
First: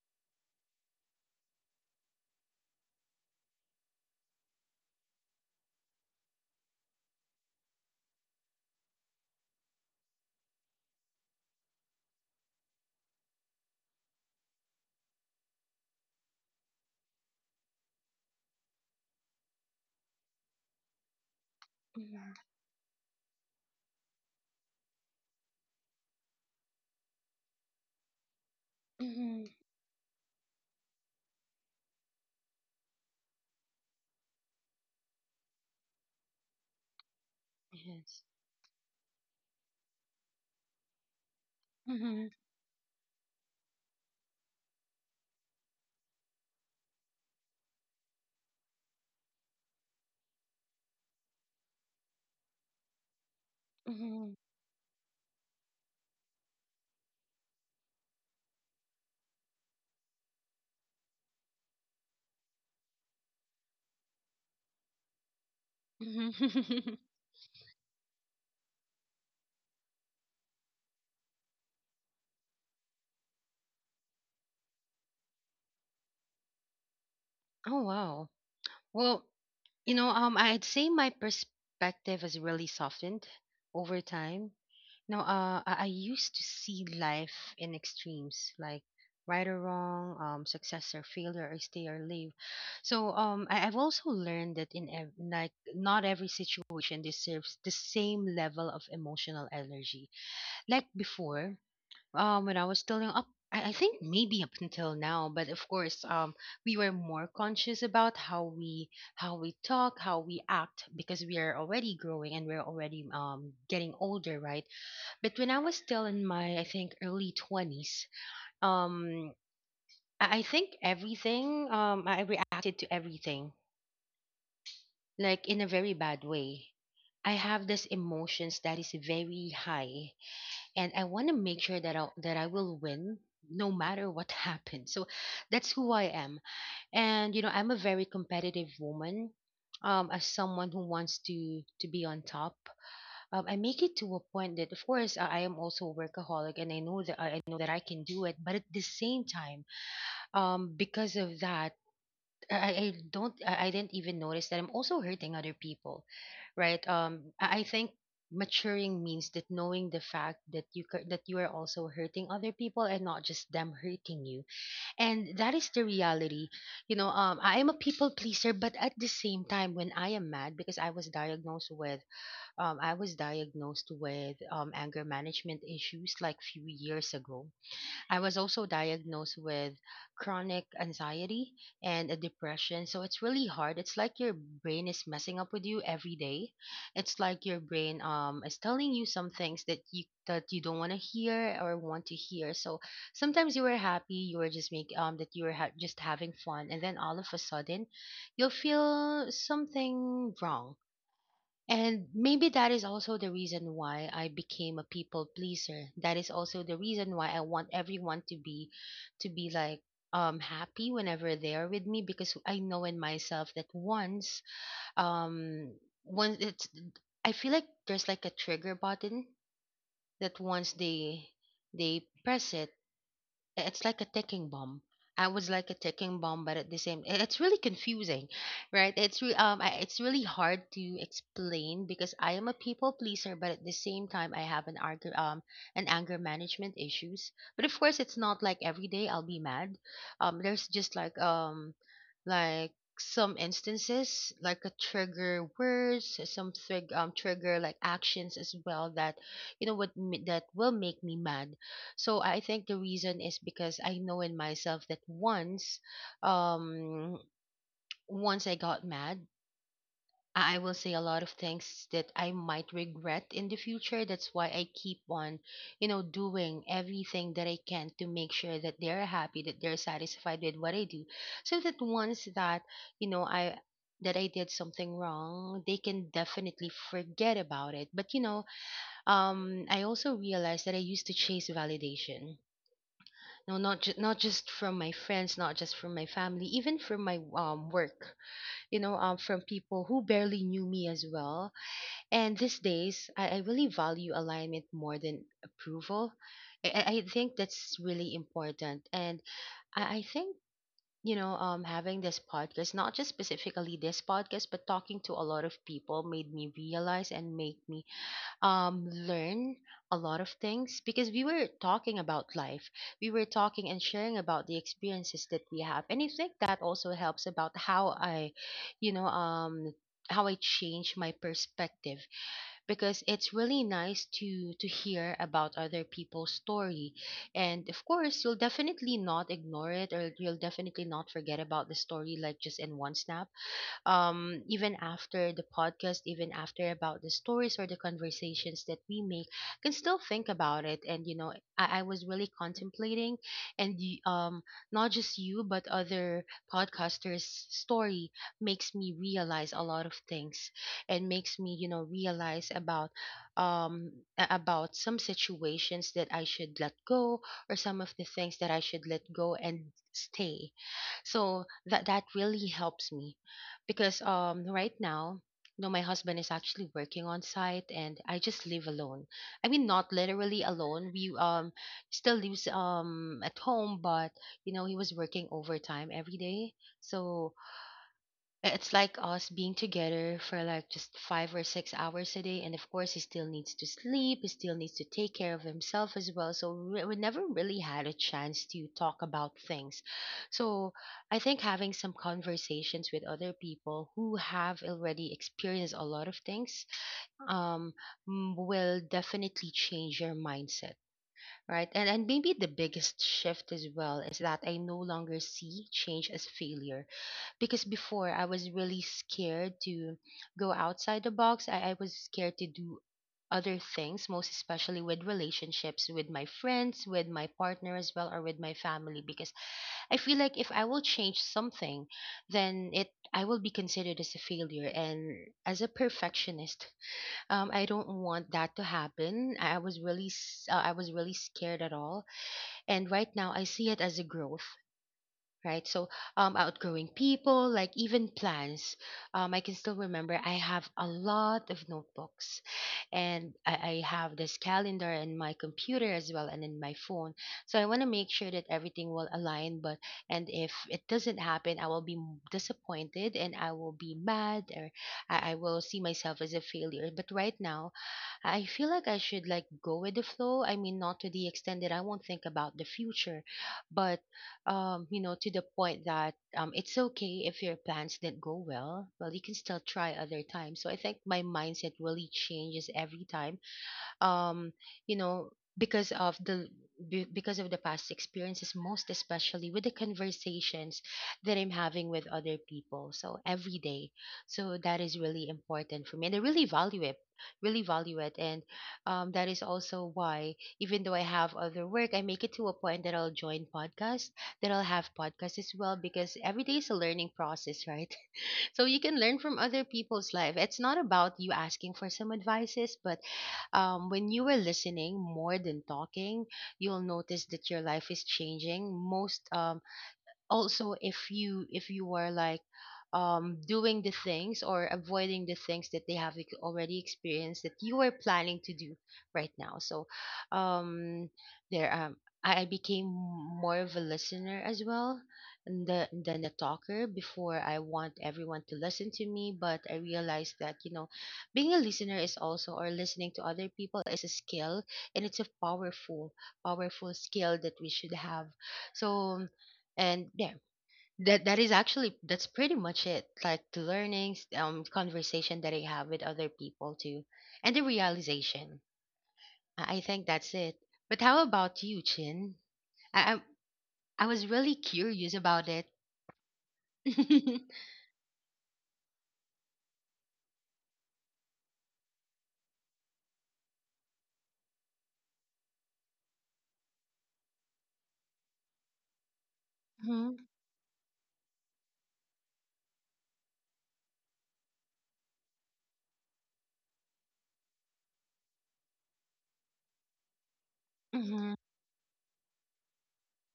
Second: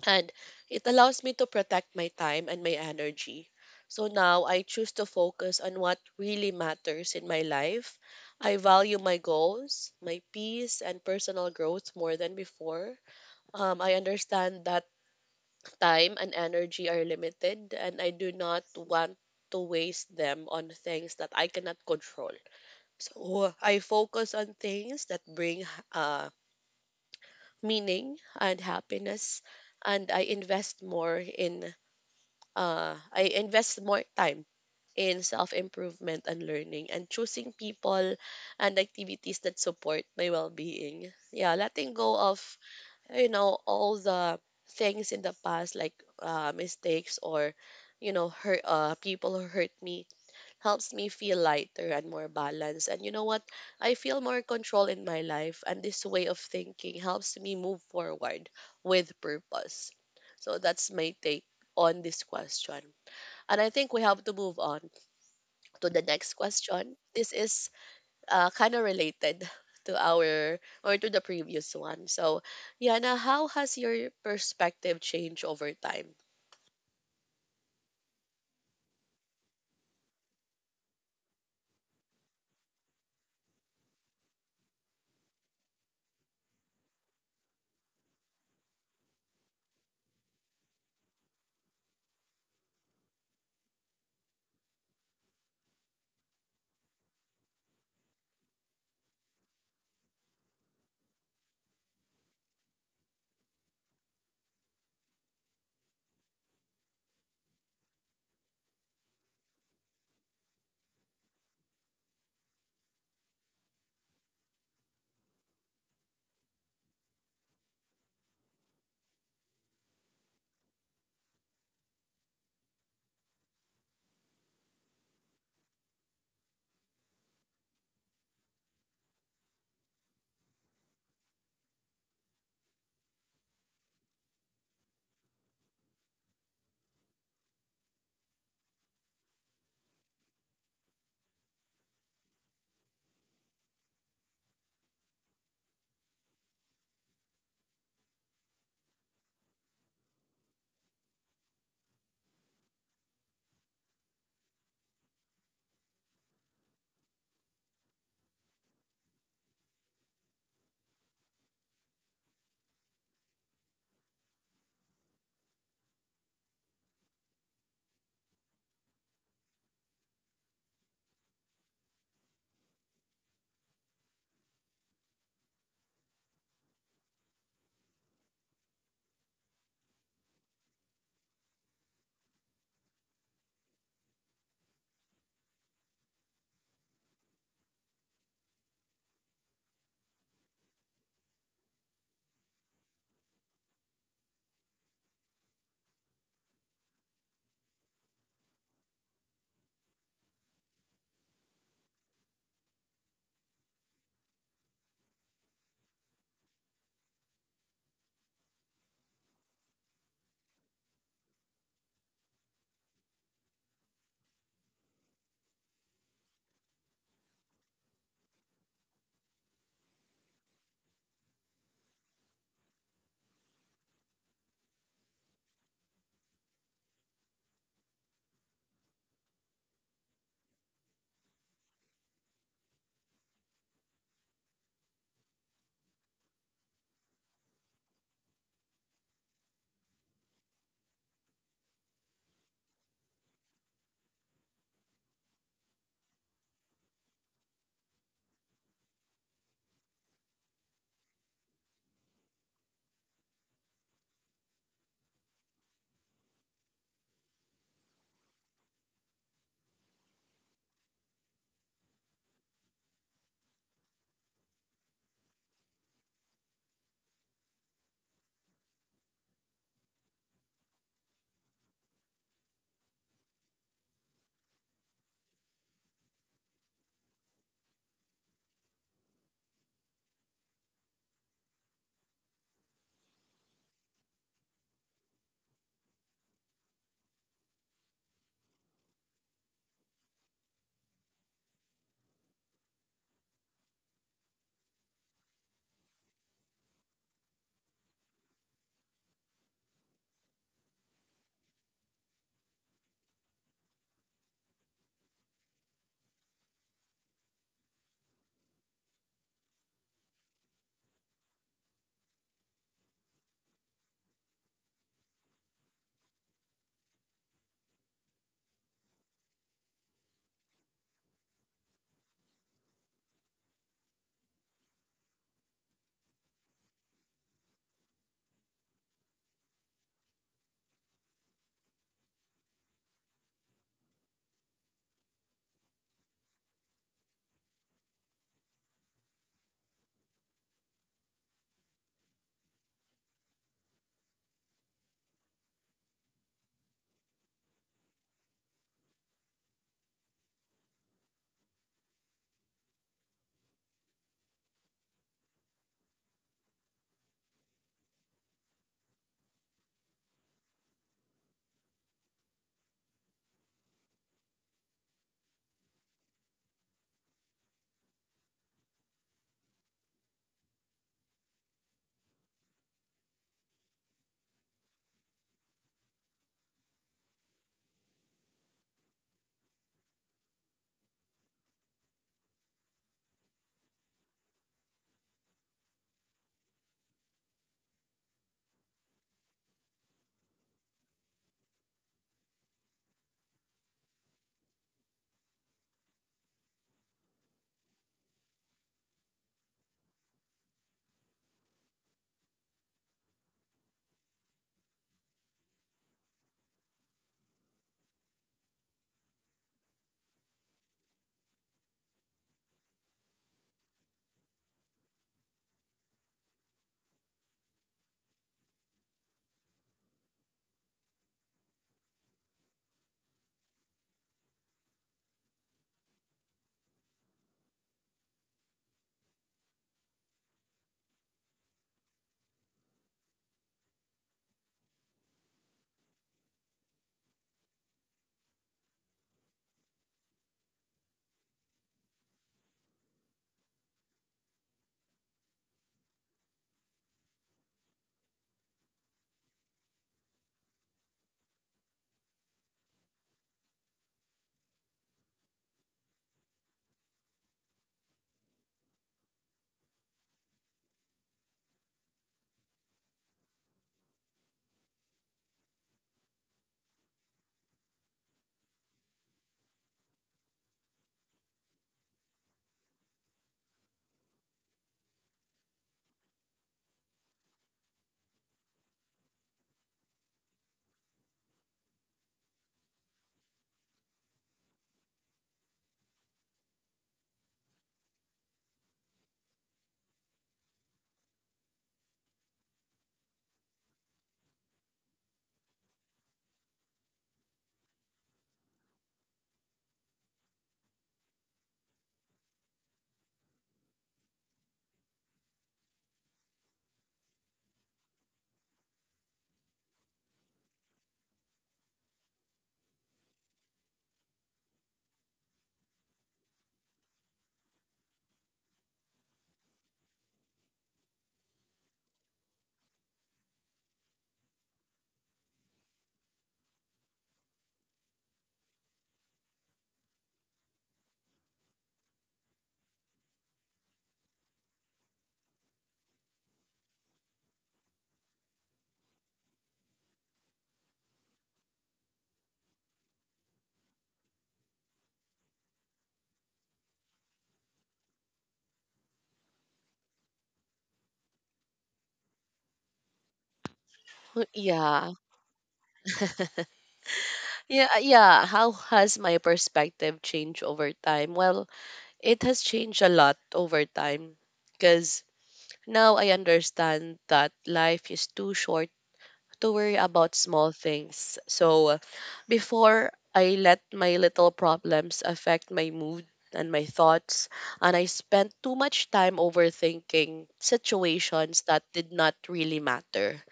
A: and it allows me to protect my time and my energy. So now I choose to focus on what really matters in my life. I value my goals, my peace, and personal growth more than before. I understand that time and energy are limited, and I do not want to waste them on things that I cannot control. So I focus on things that bring uh, meaning and happiness,
B: Hmm.
A: and I invest more time in self improvement and learning and choosing people
B: Yes.
A: and activities that support my well being. Yeah, letting go of, you know, all the things in the past, like mistakes, or, you know, hurt, people who hurt me, helps me feel lighter and more balanced. And you know what? I feel
B: Mhm.
A: more control in my life, and this way of thinking helps me move forward with purpose. So that's my take on this question. And I think we have to move on to the next question. This is kind of related to our or to the previous one. So, Yana, how has your perspective changed over time?
B: Oh wow. Well, you know, I'd say my perspective has really softened over time. You know, I used to see life in extremes, like right or wrong, success or failure, or stay or leave. So, I've also learned that like not every situation deserves the same level of emotional energy. Like before, when I was still young, I think maybe up until now, but of course, we were more conscious about how we, how we talk, how we act, because we are already growing and we're already getting older, right? But when I was still in my, I think, early 20s, um I think everything, I reacted to everything like in a very bad way. I have this emotions that is very high, and I want to make sure that I will win no matter what happens. So that's who I am. And you know, I'm a very competitive woman. As someone who wants to be on top, I make it to a point that, of course, I am also a workaholic, and I know that I know that I can do it. But at the same time, because of that, I don't I didn't even notice that I'm also hurting other people, right? I think maturing means that, knowing the fact that that you are also hurting other people and not just them hurting you, and that is the reality. You know, I am a people pleaser, but at the same time, when I am mad. Because I was diagnosed with, I was diagnosed with, anger management issues like few years ago. I was also diagnosed with chronic anxiety and a depression. So it's really hard. It's like your brain is messing up with you every day. It's like your brain is telling you some things that you don't want to hear or want to hear. So sometimes you were happy, you were just make that you were just having fun, and then all of a sudden, you'll feel something wrong. And maybe that is also the reason why I became a people pleaser. That is also the reason why I want everyone to be, to be like happy whenever they are with me. Because I know in myself that um once it's, I feel like there's like a trigger button that once they press it, it's like a ticking bomb. I was like a ticking bomb, but at the same, it's really confusing, right? It's really hard to explain because I am a people pleaser, but at the same time, I have an anger management issues. But of course, it's not like every day I'll be mad. There's just like, like some instances like a trigger words, some trig trigger like actions as well, that you know that will make me mad. So I think the reason is because I know in myself that once, um, once I got mad, I will say a lot of things that I might regret in the future. That's why I keep on, you know, doing everything that I can to make sure that they're happy, that they're satisfied with what I do, so that once that, you know, I that I did something wrong, they can definitely forget about it. But you know, I also realized that I used to chase validation. No, not just from my friends, not just from my family, even from my work. You know, from people who barely knew me as well. And these days, I really value alignment more than approval. I think that's really important. And I think, you know, having this podcast, not just specifically this podcast, but talking to a lot of people, made me realize and make me learn a lot of things, because we were talking about life. We were talking and sharing about the experiences that we have. And I think that also helps about how I, you know, how I change my perspective, because it's really nice to hear about other people's story. And of course, you'll definitely not ignore it, or you'll definitely not forget about the story like just in one snap. Even after the podcast, even after about the stories or the conversations that we make, can still think about it. And you know, I was really contemplating, and not just you, but other podcasters' story makes me realize a lot of things, and makes me, you know, realize about um about some situations that I should let go, or some of the things that I should let go and stay. So that that really helps me, because right now, no my husband is actually working on site, and I just live alone. I mean, not literally alone. We still lives at home, but you know, he was working overtime every day. So it's like us being together for like just 5 or 6 hours a day. And of course, he still needs to sleep. He still needs to take care of himself as well. So we never really had a chance to talk about things. So I think having some conversations with other people who have already experienced a lot of things um, will definitely change your mindset. Right. And maybe the biggest shift as well is that I no longer see change as failure. Because before, I was really scared to go outside the box. I was scared to do other things, most especially with relationships, with my friends, with my partner as well, or with my family, because I feel like if I will change something, then it I will be considered as a failure. And as a perfectionist, I don't want that to happen. I was really I was really scared at all, and right now I see it as a growth, right? So, outgrowing people, like even plans. I can still remember I have a lot of notebooks, and I have this calendar in my computer as well, and in my phone. So I want to make sure that everything will align. But and if it doesn't happen, I will be disappointed, and I will be mad, or I will see myself as a failure. But right now, I feel like I should like go with the flow. I mean, not to the extent that I won't think about the future, but to the point that it's okay if your plans didn't go well. Well, you can still try other times. So I think my mindset really changes every time um you know because of because of the past experiences, most especially with the conversations that I'm having with other people, so every day. So that is really important for me and I really value it, really value it. And that is also why, even though I have other work, I make it to a point that I'll join podcasts, that I'll have podcasts as well, because every day is a learning process, right? So you can learn from other people's life. It's not about you asking for some advices, but when you are listening more than talking, you'll notice that your life is changing. Most also if you were like doing the things or avoiding the things that they have already experienced, that you were planning to do right now. So um there I became more of a listener as well than a talker. Before I want everyone to listen to me, but I realized that, you know, being a listener is also, or listening to other people, is a skill. And it's a powerful, powerful skill that we should have. So and there that that is actually that's pretty much it. Like the learnings, conversation that I have with other people too, and the realization. I think that's it. But how about you, Chin? I I was really
A: Yeah.
B: curious about it.
A: Yeah. How has my perspective changed over time? Well, it has changed a lot over time because now I understand that life is too short to worry about
B: Mm-hmm.
A: small things. So before I let my little problems affect my mood and my thoughts, and I spent too much time overthinking
B: Mm-hmm.
A: situations that did not really matter.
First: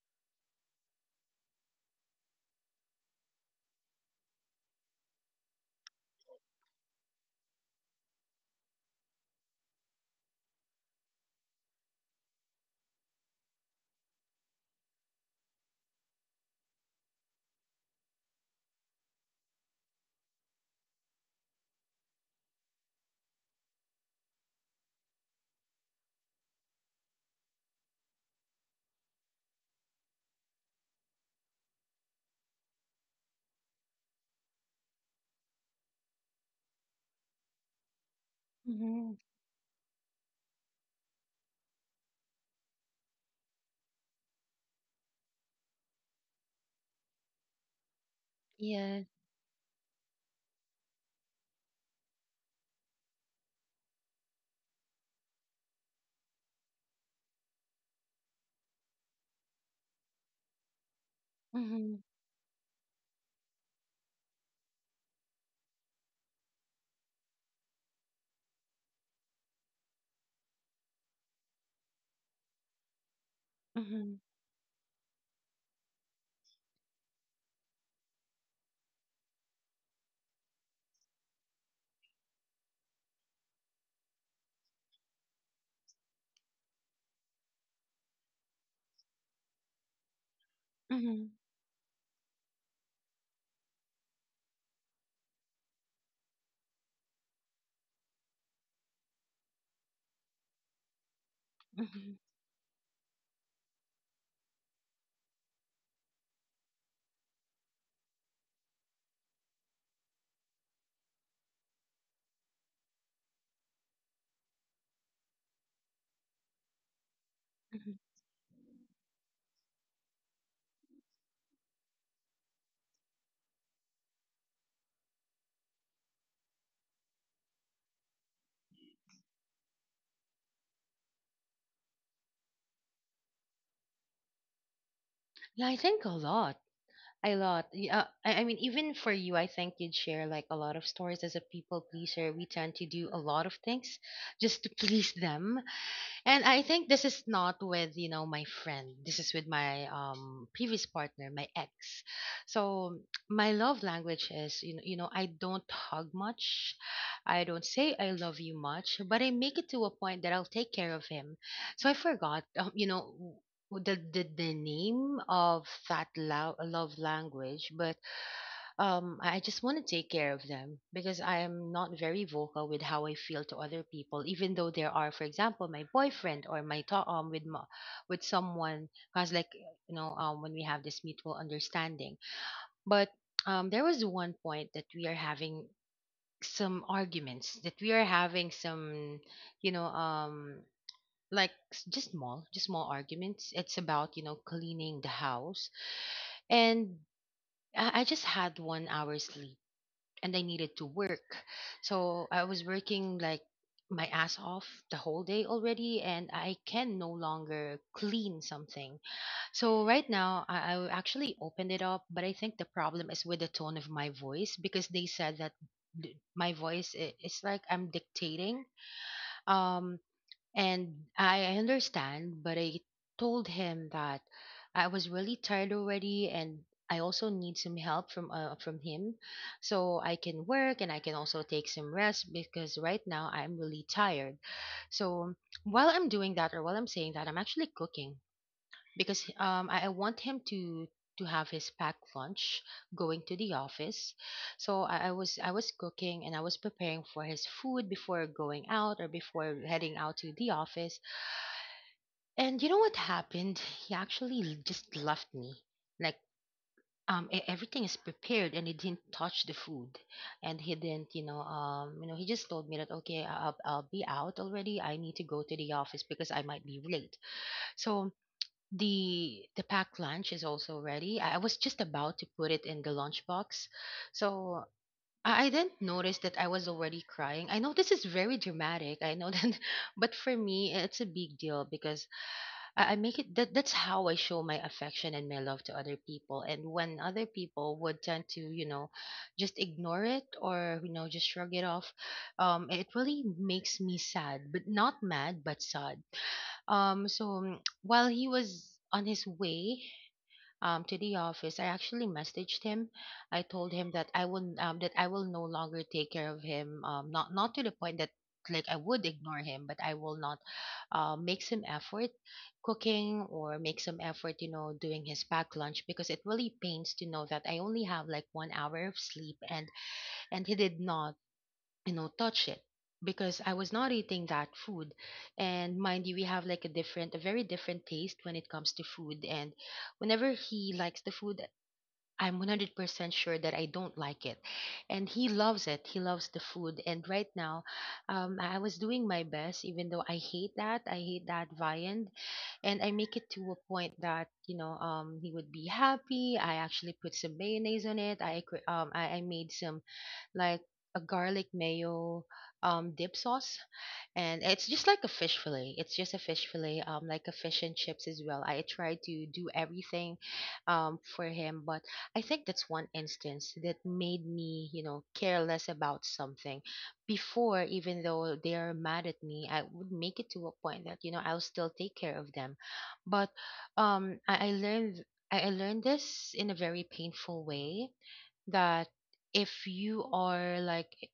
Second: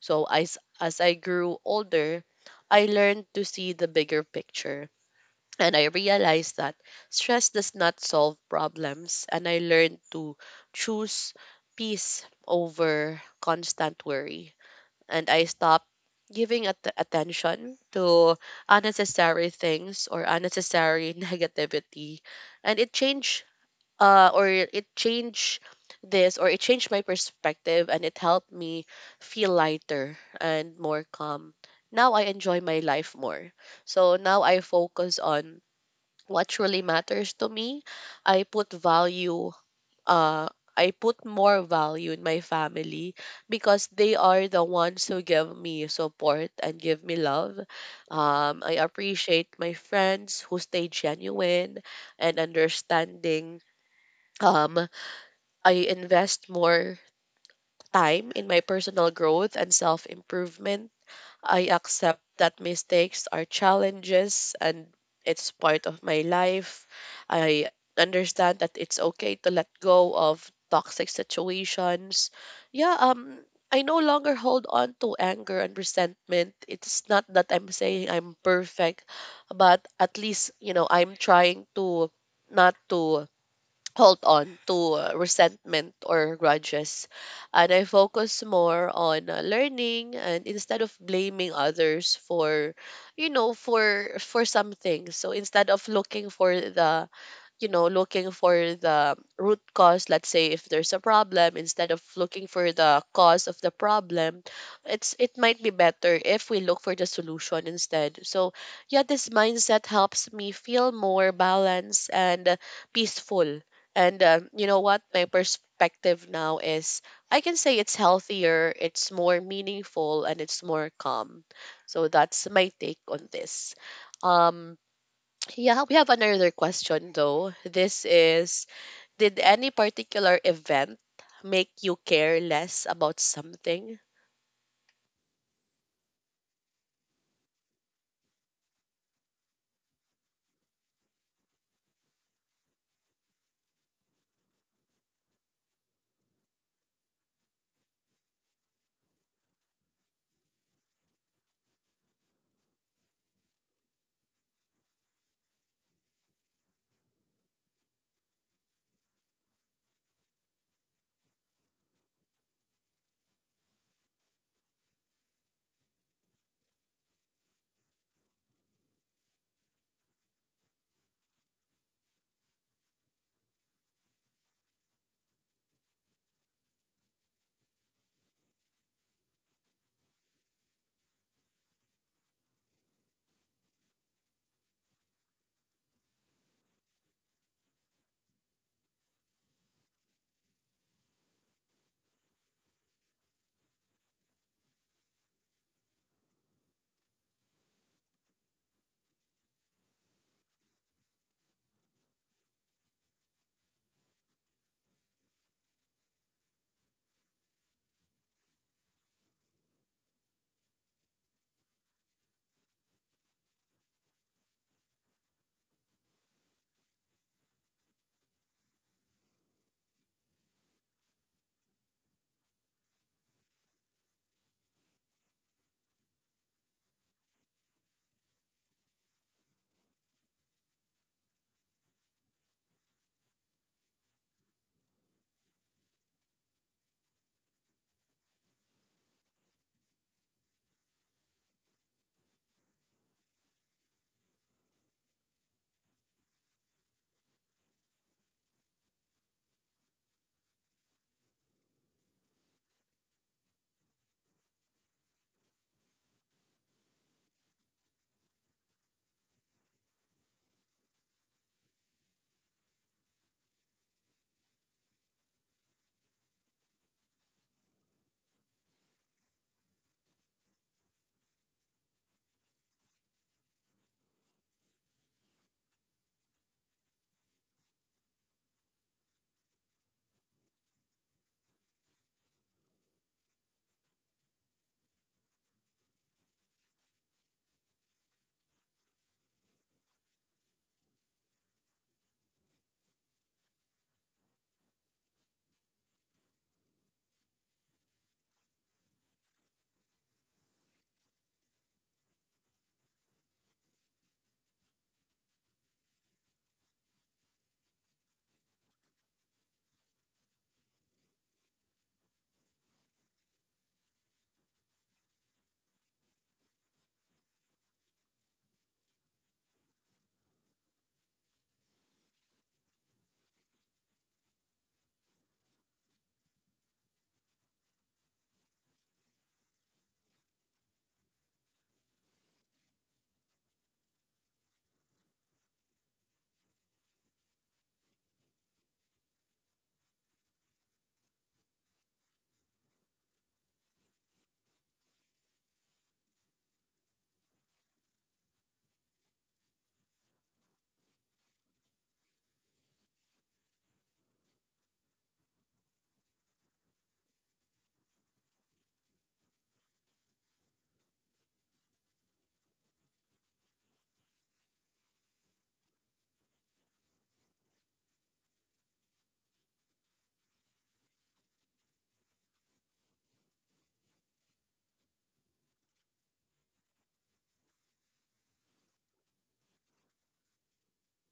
A: So as I grew older, I learned to see the bigger picture. And I realized that stress does not solve problems. And I learned to choose peace over constant worry and I stopped giving attention to unnecessary things or unnecessary negativity. And it changed, or it changed this, or it changed my perspective, and it helped me feel lighter and more calm. Now I enjoy my life more. So now I focus on what truly matters to me. I put
B: Mm-hmm.
A: value uh, I put more value in my family because they are the ones who give me support and give me love. I
B: Yes.
A: appreciate my friends who stay genuine and understanding. Um, I invest more time in my personal growth and self improvement. I
B: Mm-hmm.
A: accept that mistakes are challenges and it's part of my life. I understand that it's okay to let go of toxic situations. Yeah, I no
B: Mm-hmm.
A: longer hold on to anger and resentment. It's not that I'm saying I'm perfect, but at least, I'm trying to not to hold on to resentment or grudges. And I focus more on learning and instead of
B: Mm-hmm.
A: blaming others for, for something. So instead of looking for the looking for the root cause, let's say if there's a problem, instead of
B: Mm-hmm.
A: looking for the cause of the problem, it might be better if we look for the solution instead. So yeah, this mindset helps me feel more balanced and peaceful. And you know what? My perspective now is I can say it's
B: Hmm.
A: healthier, it's more meaningful, and it's more calm. So that's my take on this. Um, yeah, we have another question though. This is, did any particular event make you care less about something?
B: Yeah, I think a lot. A lot. Yeah, I mean, even for you, I think you'd share like a lot of stories. As a people pleaser, we tend to do a lot of things just to please them. And I think this is not with, you know, my friend. This is with my previous partner, my ex. So my love language is, you know, I don't hug much. I don't say I love you much, but I make it to a point that I'll take care of him. So I forgot, you know, the name of that love language, but I just want to take care of them because I am not very vocal with how I feel to other people, even though there are, for example, my boyfriend or my with with someone, because like you know when we have this mutual understanding. But there was 1 point that we are having some arguments, that we are having some, you know, like just small, just small arguments. It's about, you know, cleaning the house. And I just had 1 hour sleep and I needed to work. So I was working like my ass off the whole day already, and I can no longer clean something. So right now, I actually opened it up, but I think the problem is with the tone of my voice, because they said that my voice it's like I'm dictating. Um, and I understand, but I told him that I was really tired already, and I also need some help from him, so I can work and I can also take some rest, because right now I'm really tired. So while I'm doing that, or while I'm saying that, I'm actually cooking, because I want him to have his packed lunch going to the office. So I was cooking and I was preparing for his food before going out, or before heading out to the office. And you know what happened? He actually just left me. Like everything is prepared, and he didn't touch the food, and he didn't, you know, he just told me that, okay, I'll be out already. I need to go to the office because I might be late. So the packed lunch is also ready. I was just about to put it in the lunchbox. So I didn't notice that I was already crying. I know this is very dramatic. I know that, but for me, it's a big deal because I make it that that's how I show my affection and my love to other people. And when other people would tend to, you know, just ignore it, or, you know, just shrug it off, it really makes me sad, but not mad, but sad. While he was on his way to the office, I actually messaged him. I told him that I will no longer take care of him. Not not to the point that like I would ignore him, but I will not make some effort cooking, or make some effort, you know, doing his packed lunch, because it really pains to know that I only have like 1 hour of sleep and he did not, you know, touch it, because I was not eating that food. And mind you, we have like a different, a very different taste when it comes to food. And whenever he likes the food, I'm 100% sure that I don't like it. And he loves it. He loves the food. And right now, I was doing my best, even though I hate that. I hate that viand. And I make it to a point that, you know, he would be happy. I actually put some mayonnaise on it. I made some like a garlic mayo dip sauce. And it's just like a fish fillet, it's just a fish fillet, like a fish and chips as well. I tried to do everything for him, but I think that's one instance that made me, you know, care less about something. Before, even though they are mad at me, I would make it to a point that, you know, I'll still take care of them. But I learned, I learned this in a very painful way, that if you are like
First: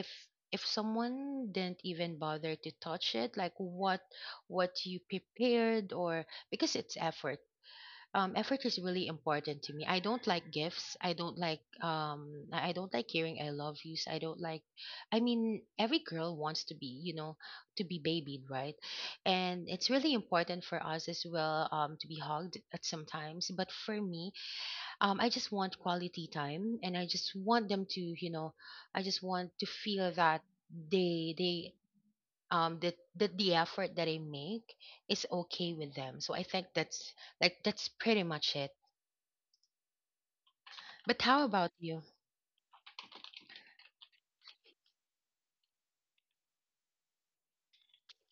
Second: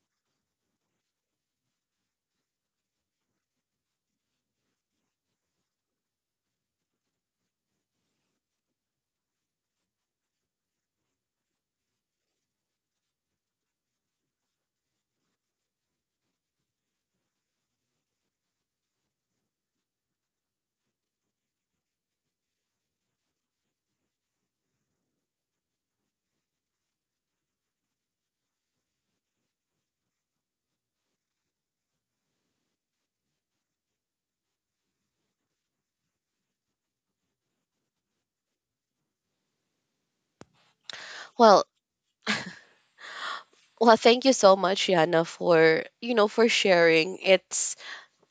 B: if if someone didn't even bother to touch it, like what you prepared, or, because it's effort. Effort is really important to me. I don't like gifts. I don't like I don't like hearing I love yous. I don't like, I mean, every girl wants to be, you know, to be babied, right? And it's really important for us as well to be hugged at sometimes, but for me, I just want quality time, and I just want them to, you know, I just want to feel that they that the effort that I make is okay with them. So I think that's, like, that's pretty much it. But how
A: Well,
B: about you?
A: well, thank you so much, Yana, for for sharing.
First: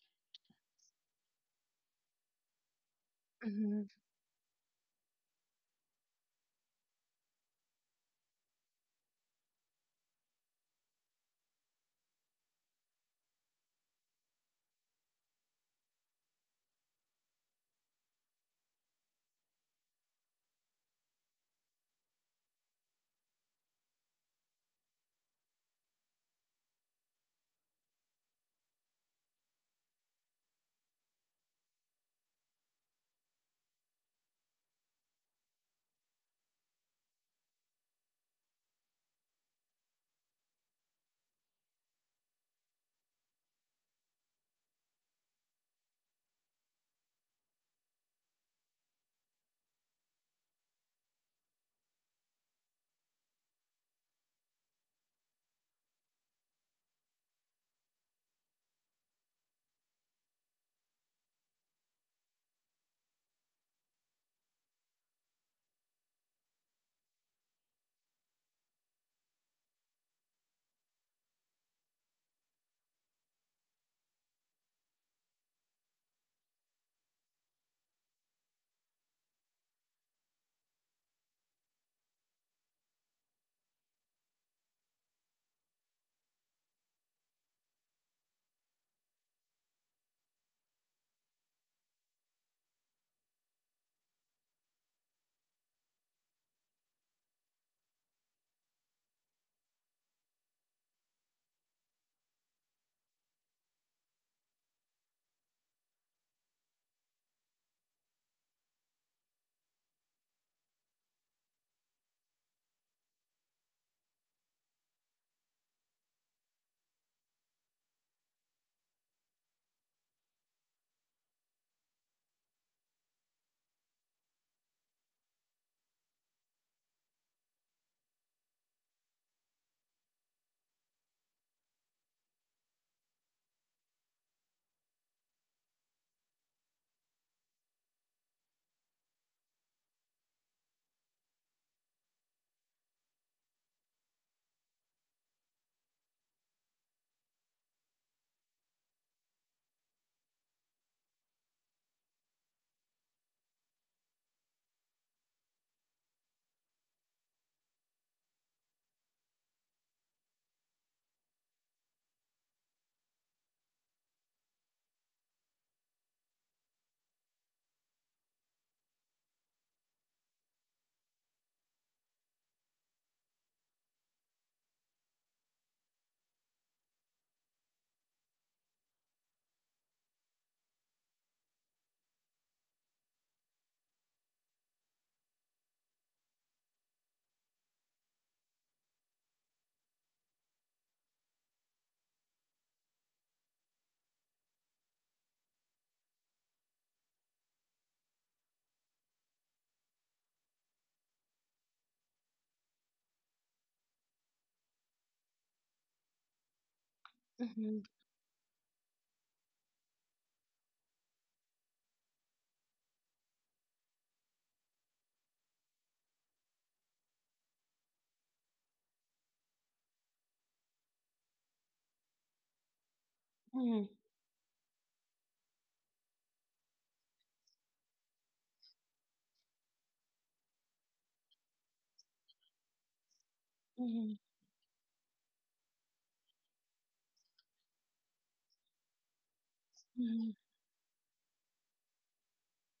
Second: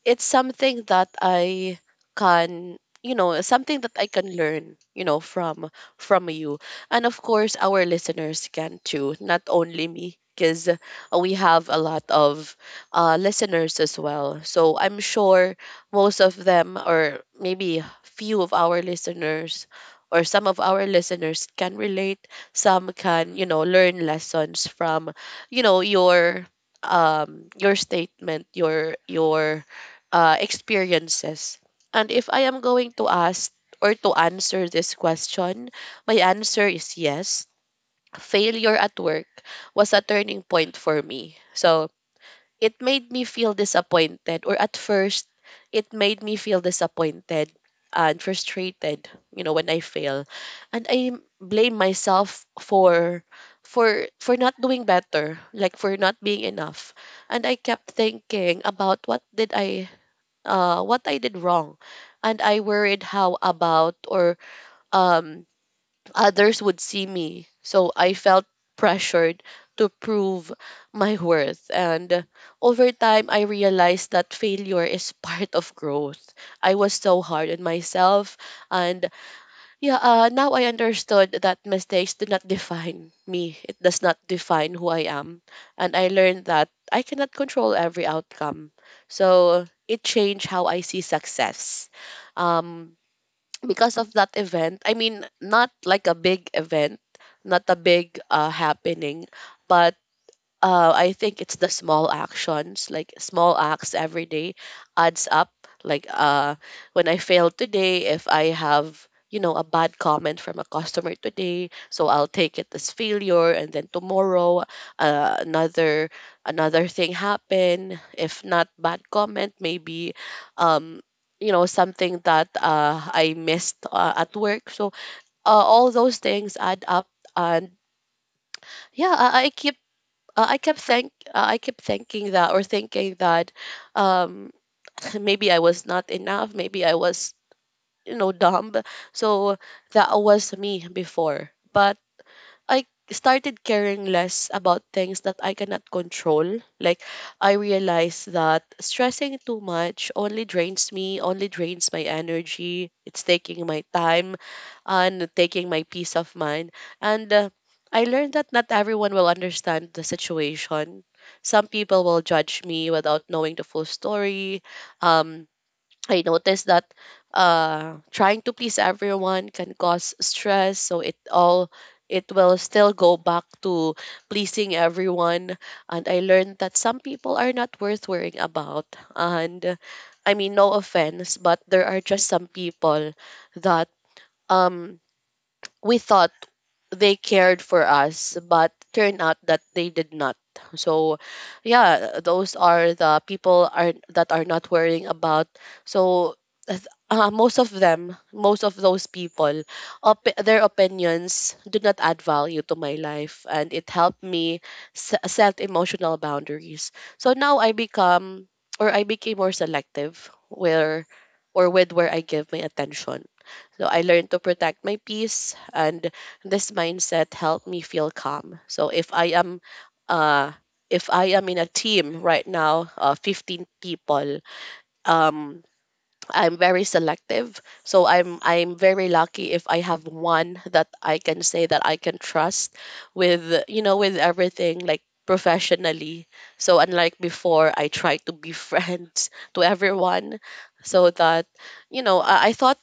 A: It's something that I can something
B: Mm-hmm,
A: that I can learn from you and of course our listeners can too, not only me because we have a lot of listeners as well, so I'm sure most of them, or maybe few of our listeners or some of our listeners can relate. Some can, learn lessons from you know your your statement, your experiences. And if I am going to ask or to answer this question, my answer is yes. Failure at work was a turning point for me. So it made me feel disappointed, or at first, it made me feel disappointed and frustrated, when I fail and I blame myself for not doing better, like for not being enough. And I kept thinking about what I did wrong. And I worried how about or um, others would see me. So I felt pressured to prove my worth. And over time, I realized that failure is part of growth. I was so hard on myself and yeah, now I understood that mistakes do not define me. It does not define who I am. And I learned that I cannot control every outcome. So it changed how I see success. Um, because of that event, I mean, not like a big event, not a big happening, but I think it's the small actions, like small acts every day adds up. Like when I failed today, if I have, a bad comment from a customer today, so I'll take it as failure, and then tomorrow uh, another another thing happen. If not bad comment, maybe um, something that I missed at work. So all those things add up and yeah, I keep I kept thank I kept thinking that or thinking that um maybe I was not enough, maybe I was dumb. So that was me before. But I started caring less about things that I cannot control. Like, I realized that stressing too much only drains me, only drains my energy. It's taking my time and taking my peace of mind. And I learned that not everyone will understand the situation. Some people will judge me without knowing the full story. Um, I noticed that trying to please everyone can cause stress, so it will still go back to pleasing everyone. And I learned that some people are not worth worrying about. And I mean, no offense, but there are just some people that um we thought they cared for us, but turned out that they did not. So, yeah, those are the people are that are not worrying about. So, th- most of them, most of those people, their opinions do not add value to my life, and it helped me set emotional boundaries. So now I
B: mm-hmm,
A: become, or I became more selective where, or with where I give my attention, so I learned to protect my peace, and this mindset helped me feel calm. So uh, if I am in a team right now, 15
B: mm-hmm,
A: people, um, I'm very selective. So I'm very lucky if I have one that I can say that I can trust with
B: mm-hmm,
A: with everything, like professionally. So unlike before, I try to be friends to everyone so that I thought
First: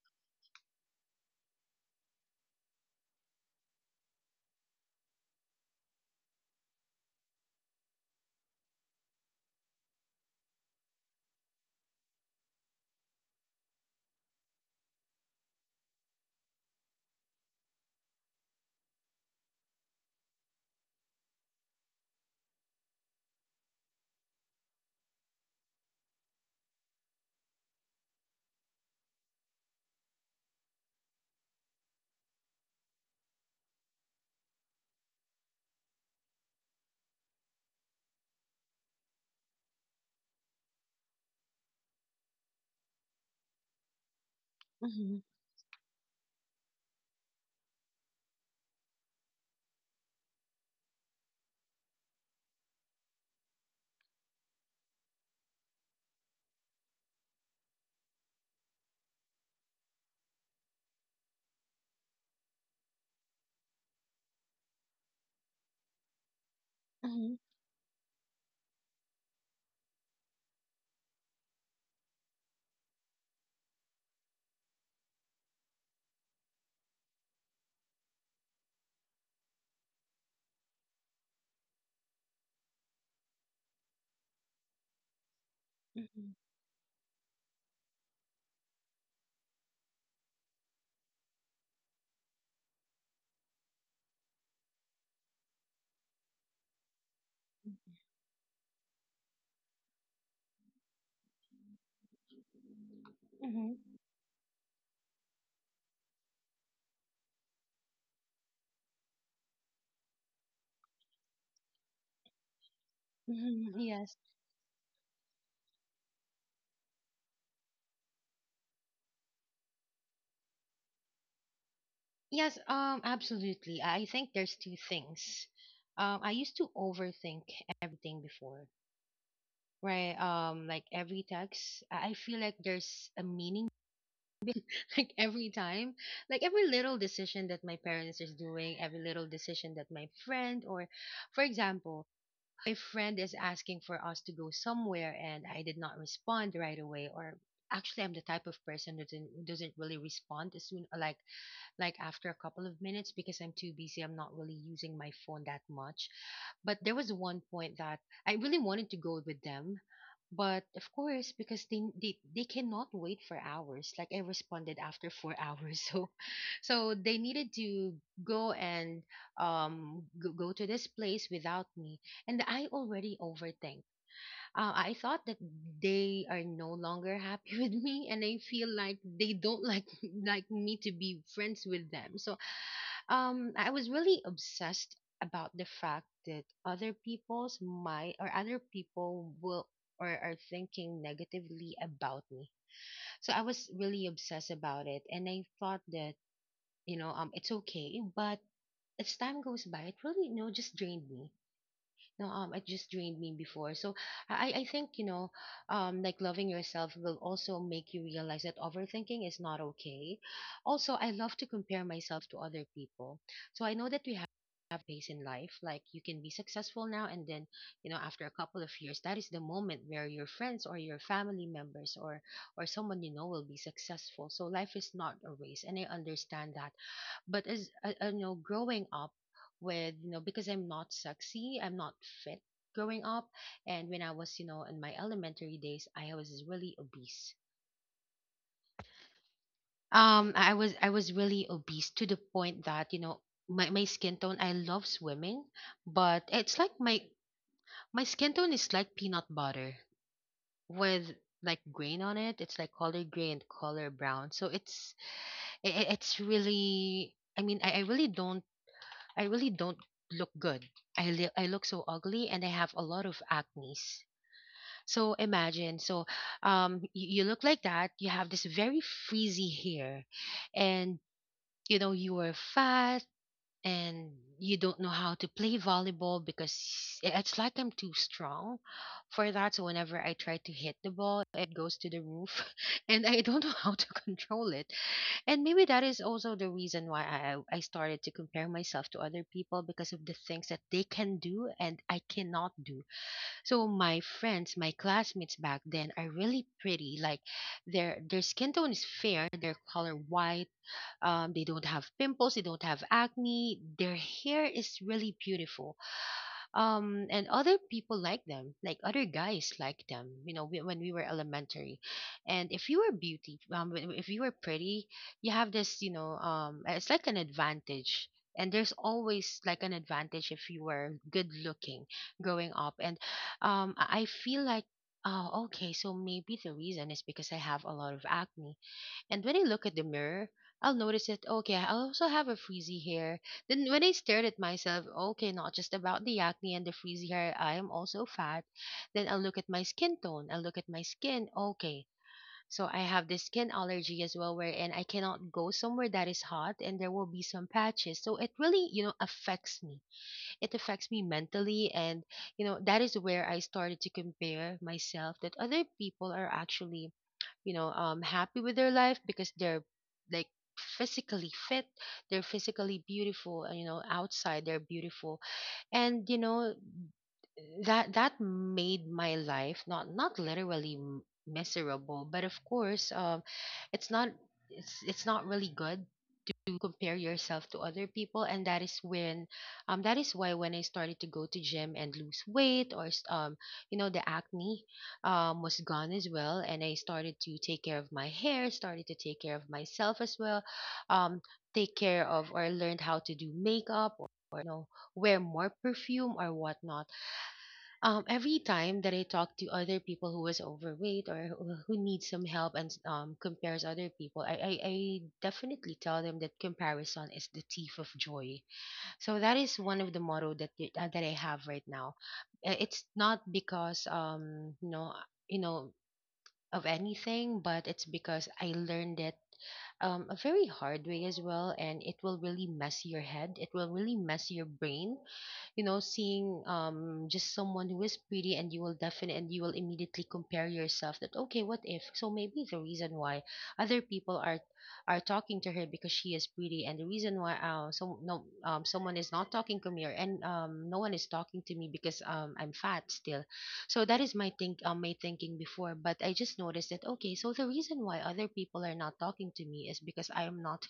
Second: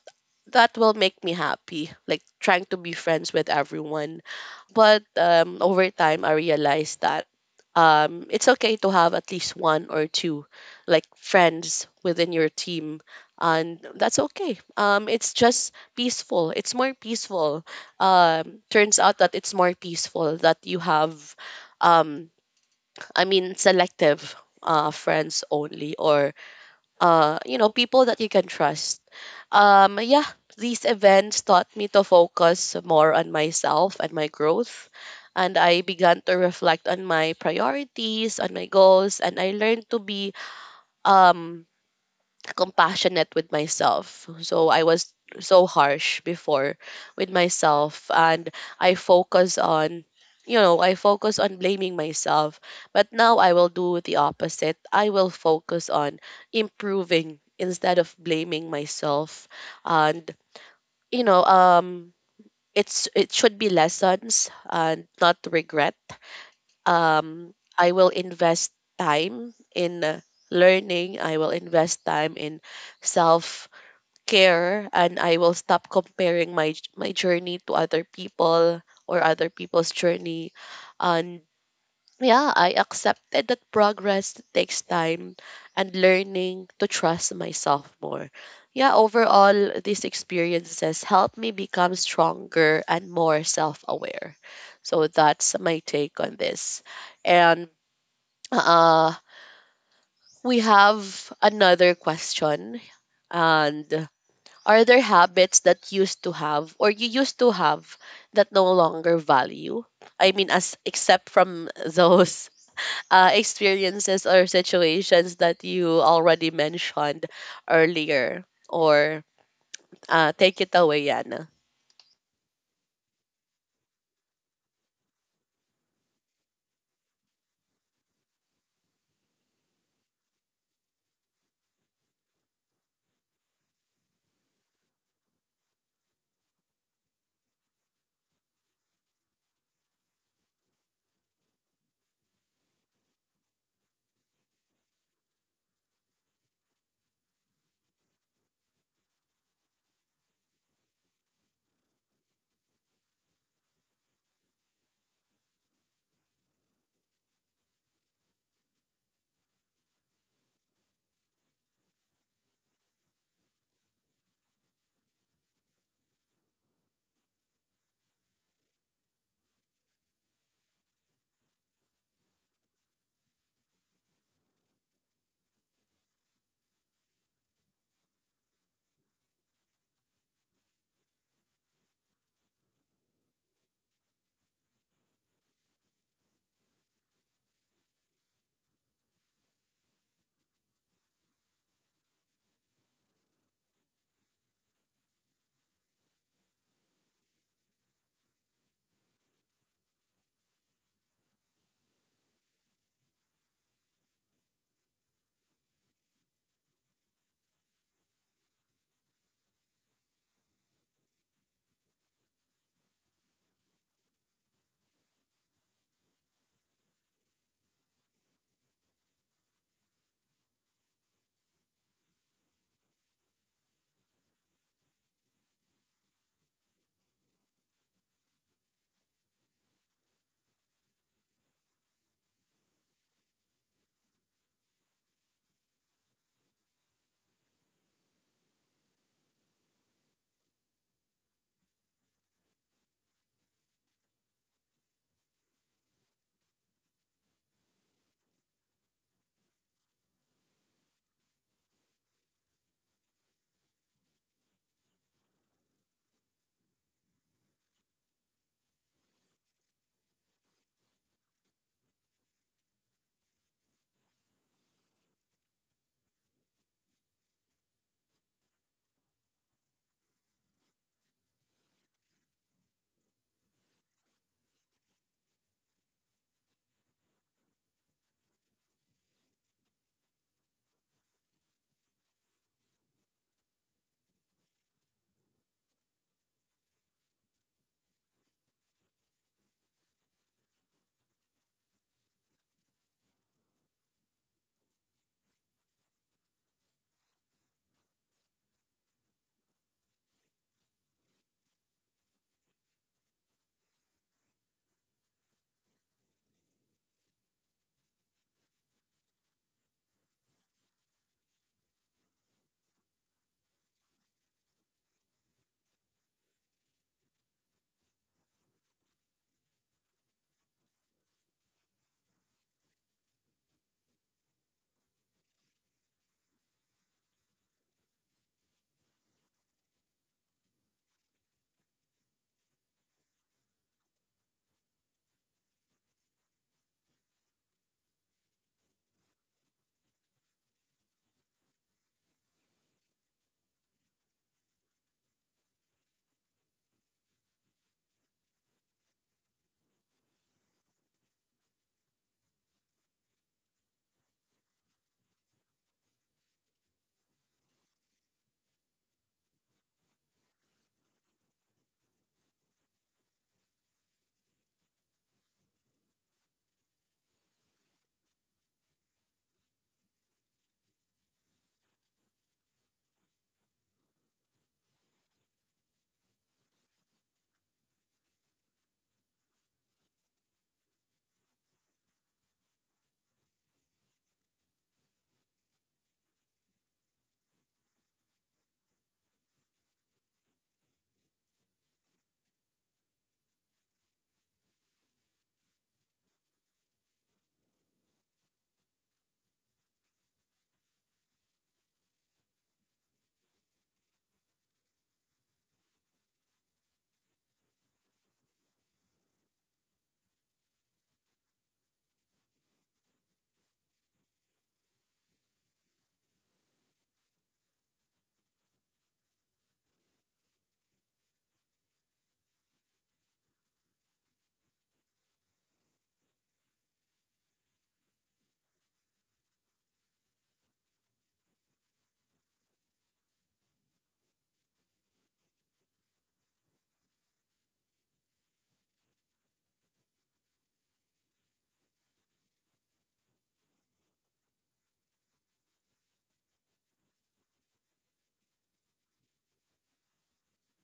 A: that will make me happy, like trying to be friends with everyone, but, over time, I realized that, it's okay to have at least one or two, like, friends within your team. And that's okay. It's just peaceful. It's more peaceful. Turns out that it's more peaceful that you have, um, I mean, selective friends only, or, people that you can trust. Yeah, these events taught me to focus more on myself and my growth. And I began to reflect on my priorities, on my goals, and I learned to be um, compassionate with myself. So I was
B: mm-hmm,
A: so harsh before with myself, and I focus on I focus on blaming myself, but now I will do the opposite. I will focus on improving instead of blaming myself. And you know um it's, it should be lessons and not regret. um I will invest time in learning. I will invest time in self care, and I will stop comparing my journey to other people or other people's journey. And yeah, I accepted that progress takes time and
B: mm-hmm,
A: learning to trust myself more. Yeah, overall, these experiences help me become stronger and more self aware. So that's my take on this. And uh, we have another question.
B: mm-hmm,
A: And are there habits that used to have, or you used to have, that no longer value? I mean, as except from those
B: mm-hmm, yes.
A: experiences or situations that you already mentioned earlier, or take it away, Yana.
B: Yes. Absolutely. I think there's two things. I used to overthink everything before. Right. Like every text, I feel like there's a meaning. Like every time, like every little decision that my parents is doing, every little decision that my friend, or, for example, my friend is asking for us to go somewhere and I did not respond right away. Or actually, I'm the type of person that doesn't really respond as soon. Like after a couple of minutes, because I'm too busy. I'm not really using my phone that much. But there was one point that I really wanted to go with them. But of course, because they cannot wait for hours. Like I responded after 4 hours, so so they needed to go and go to this place without me. And I already overthink. I thought that they are no longer happy with me, and I feel like they don't like like me to be friends with them. So I was really obsessed about the fact that other people will or are thinking negatively about me. So I was really obsessed about it, and I thought that it's okay, but as time goes by, it really just drained me no It just drained me before. So I think like loving yourself will also make you realize that overthinking is not okay. Also, I love to compare myself to other people. So I know that we have pace in life, like you can be successful now, and then you know after a couple of years that is the moment where your friends or your family members or someone you know will be successful. So life is not a race, and I understand that. But as you know growing up, with you know because I'm not sexy, I'm not fit, growing up, and when I was you know in my elementary days, I was really obese. I was really obese to the point that you know my, my skin tone, I love swimming, but it's like my skin tone is like peanut butter with like grain on it. It's like color gray and color brown. So it's it's really, I mean, I really don't, I really don't look good. I look so ugly and I have a lot of acne. So imagine, so um, y- you look like that, you have this very frizzy hair, and you know, you are fat, and you don't know how to play volleyball because it's like I'm too strong for that. So whenever I try to hit the ball, it goes to the roof and I don't know how to control it. And maybe that is also the reason why I started to compare myself to other people, because of the things that they can do and I cannot do. So my friends, my classmates back then are really pretty. Like their skin tone is fair, their color white. They don't have pimples, they don't have acne. Their hair is really beautiful, and other people like them, like other guys like them, you know, when we were elementary, and if you were beauty, if you were pretty, you have this you know it's like an advantage, and there's always like an advantage if you were good looking, growing up. And I feel like, oh okay, so maybe the reason is because I have a lot of acne, and when I look at the mirror, I'll notice it. Okay, I also have a frizzy hair. Then when I stared at myself, okay, not just about the acne and the frizzy hair, I am also fat. Then I'll look at my skin tone. I'll look at my skin. Okay. So I have this skin allergy as well, wherein I cannot go somewhere that is hot and there will be some patches. So it really, you know, affects me. It affects me mentally. And, you know, that is where I started to compare myself that other people are actually you know happy with their life, because they're like physically fit, they're physically beautiful, and you know outside they're beautiful. And you know, that made my life, not not literally miserable, but of course, it's not, it's not really good to compare yourself to other people. And that is when, that is why when I started to go to gym and lose weight, or you know, the acne was gone as well, and I started to take care of my hair, started to take care of myself as well. Um Take care of, or learned how to do makeup, or you know, wear more perfume or whatnot. Every time that I talk to other people who was overweight or who needs some help and compares other people, I definitely tell them that comparison is the thief of joy. So that is one of the motto that that I have right now. It's not because you know of anything, but it's because I learned it a very hard way as well, and it will really mess your head. It will really mess your brain. You know, seeing just someone who is pretty, and you will definitely, and you will immediately compare yourself that okay, what if? So maybe the reason why other people are talking to her because she is pretty, and the reason why someone is not talking to me, or and no one is talking to me because I'm fat still. So that is my think my thinking before. But I just noticed that okay, so the reason why other people are not talking to me is because I am not,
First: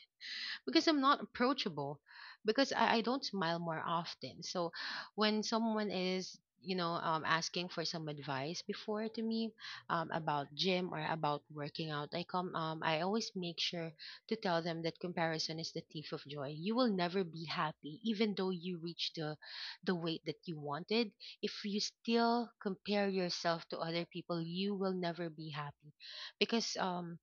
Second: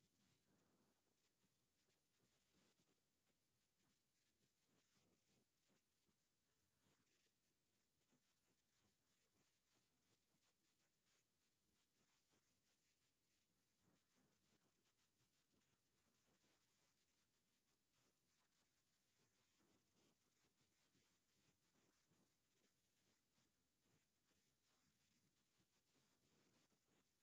B: because I'm not approachable, because I don't smile more often. So when someone is you know asking for some advice before to me about gym or about working out, I always make sure to tell them that comparison is the thief of joy. You will never be happy, even though you reach the weight that you wanted. If you still compare yourself to other people, you will never be happy, because um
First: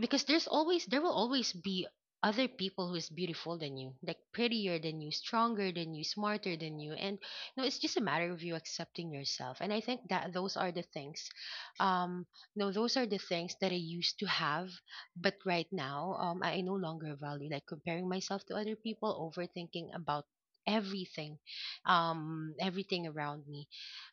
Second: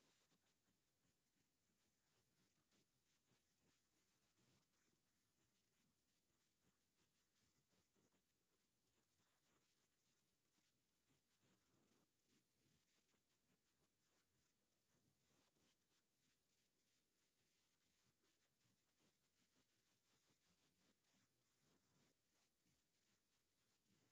B: because there's always, there will always be other people who is beautiful than you, like prettier than you, stronger than you, smarter than you. And you know, it's just a matter of you accepting yourself. And I think that those are the things, um no those are the things that I used to have, but right now I no longer value like comparing myself to other people, overthinking about everything, everything around me.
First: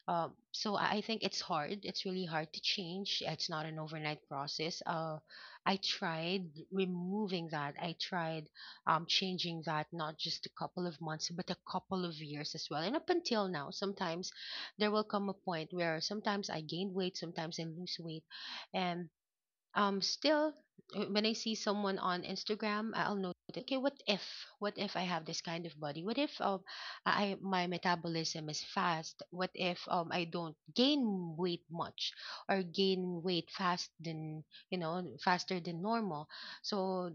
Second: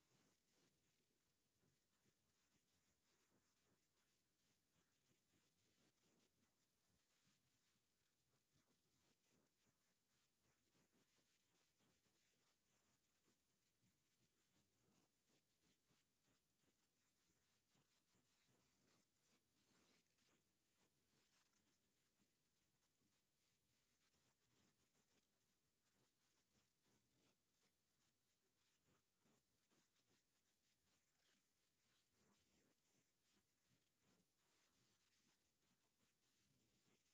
B: So I think it's hard. It's really hard to change. It's not an overnight process. I tried removing that. I tried changing that, not just a couple of months, but a couple of years as well. And up until now, sometimes there will come a point where sometimes I gain weight, sometimes I lose weight, and still, when I see someone on Instagram, I'll notice, okay, what if, what if I have this kind of body, what if I my metabolism is fast, what if I don't gain weight much, or gain weight fast than you know faster than normal. So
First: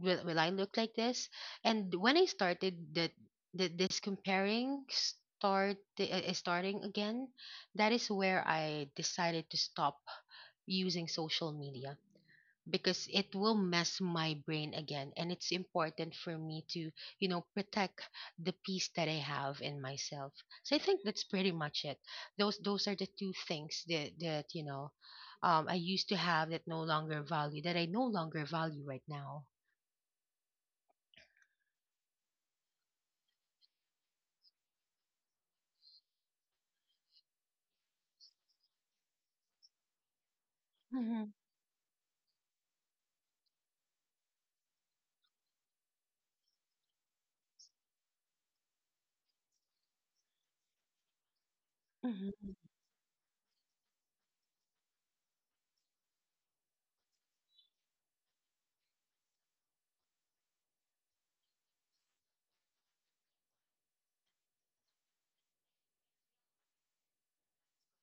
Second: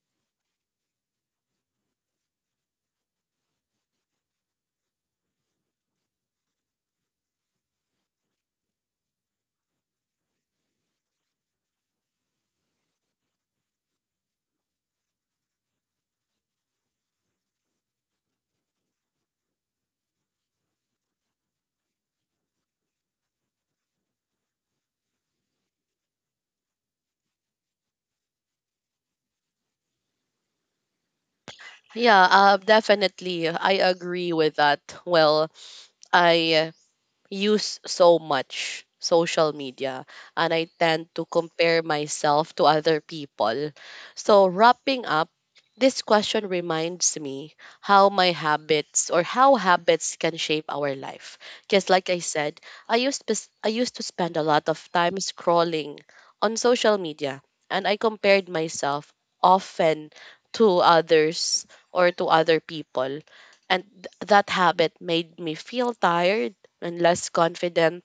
B: will I look like this? And when I started that, that this comparing starting again, that is where I decided to stop using social media, because it will mess my brain again. And it's important for me to you know protect the peace that I have in myself. So I think that's pretty much it. Those those are the two things that that you know, I used to have, that no longer value that I no longer value right now.
A: Yeah, definitely I agree with that. Well, I use so much social media and I tend to
B: Mhm,
A: compare myself to other people. So, wrapping up, this question reminds me how my habits, or how habits can shape our life. Because, like I
B: mhm,
A: said, I used to spend a lot of time scrolling on social media and I compared myself often to others or to other people. And that habit made me feel tired and less confident.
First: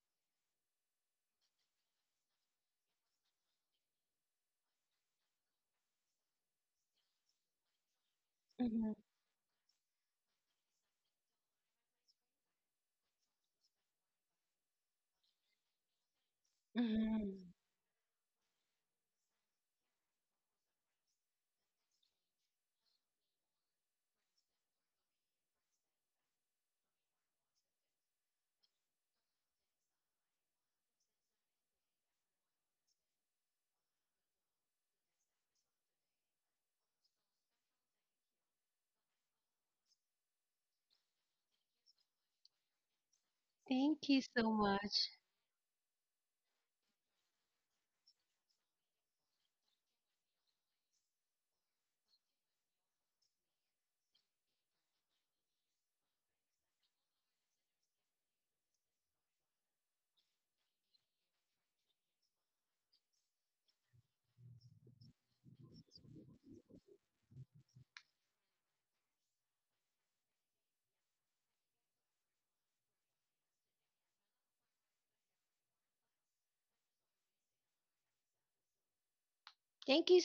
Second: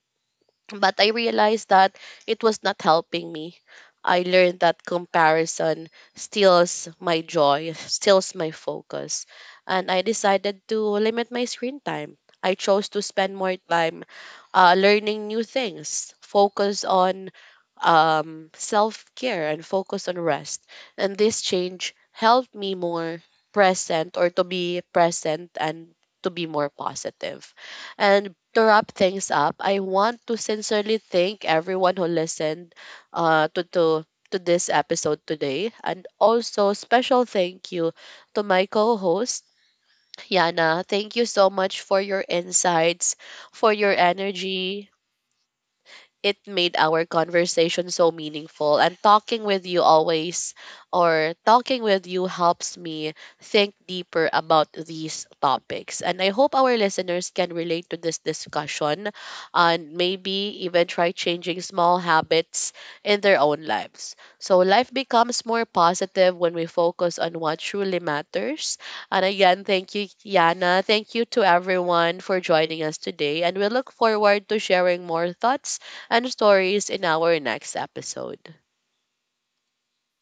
A: But I realized that it was not helping me. I learned that comparison steals my joy, steals my
B: mhm,
A: focus. And I decided to limit my screen time. I chose to spend more time learning new things, focus on
B: mhm.
A: self care, and focus on rest. And this change helped me more present, or to be present, and to be more positive. And to wrap things up, I want to sincerely thank everyone who listened uh, to, to to this episode today. And also special thank you to my co-host, Yana. Thank you so much for your insights, for your
B: Thank you so
A: energy,
B: much.
A: it made our conversation so meaningful. And talking with you always, or talking with you helps me think deeper about these topics. And I hope our listeners can relate to this discussion and maybe even try changing small habits in their own lives. So life becomes more positive when we focus on what truly matters. And again, thank you, Yana. Thank you to everyone for joining us today. And we look forward to sharing more thoughts and stories in our next episode.
B: Thank you.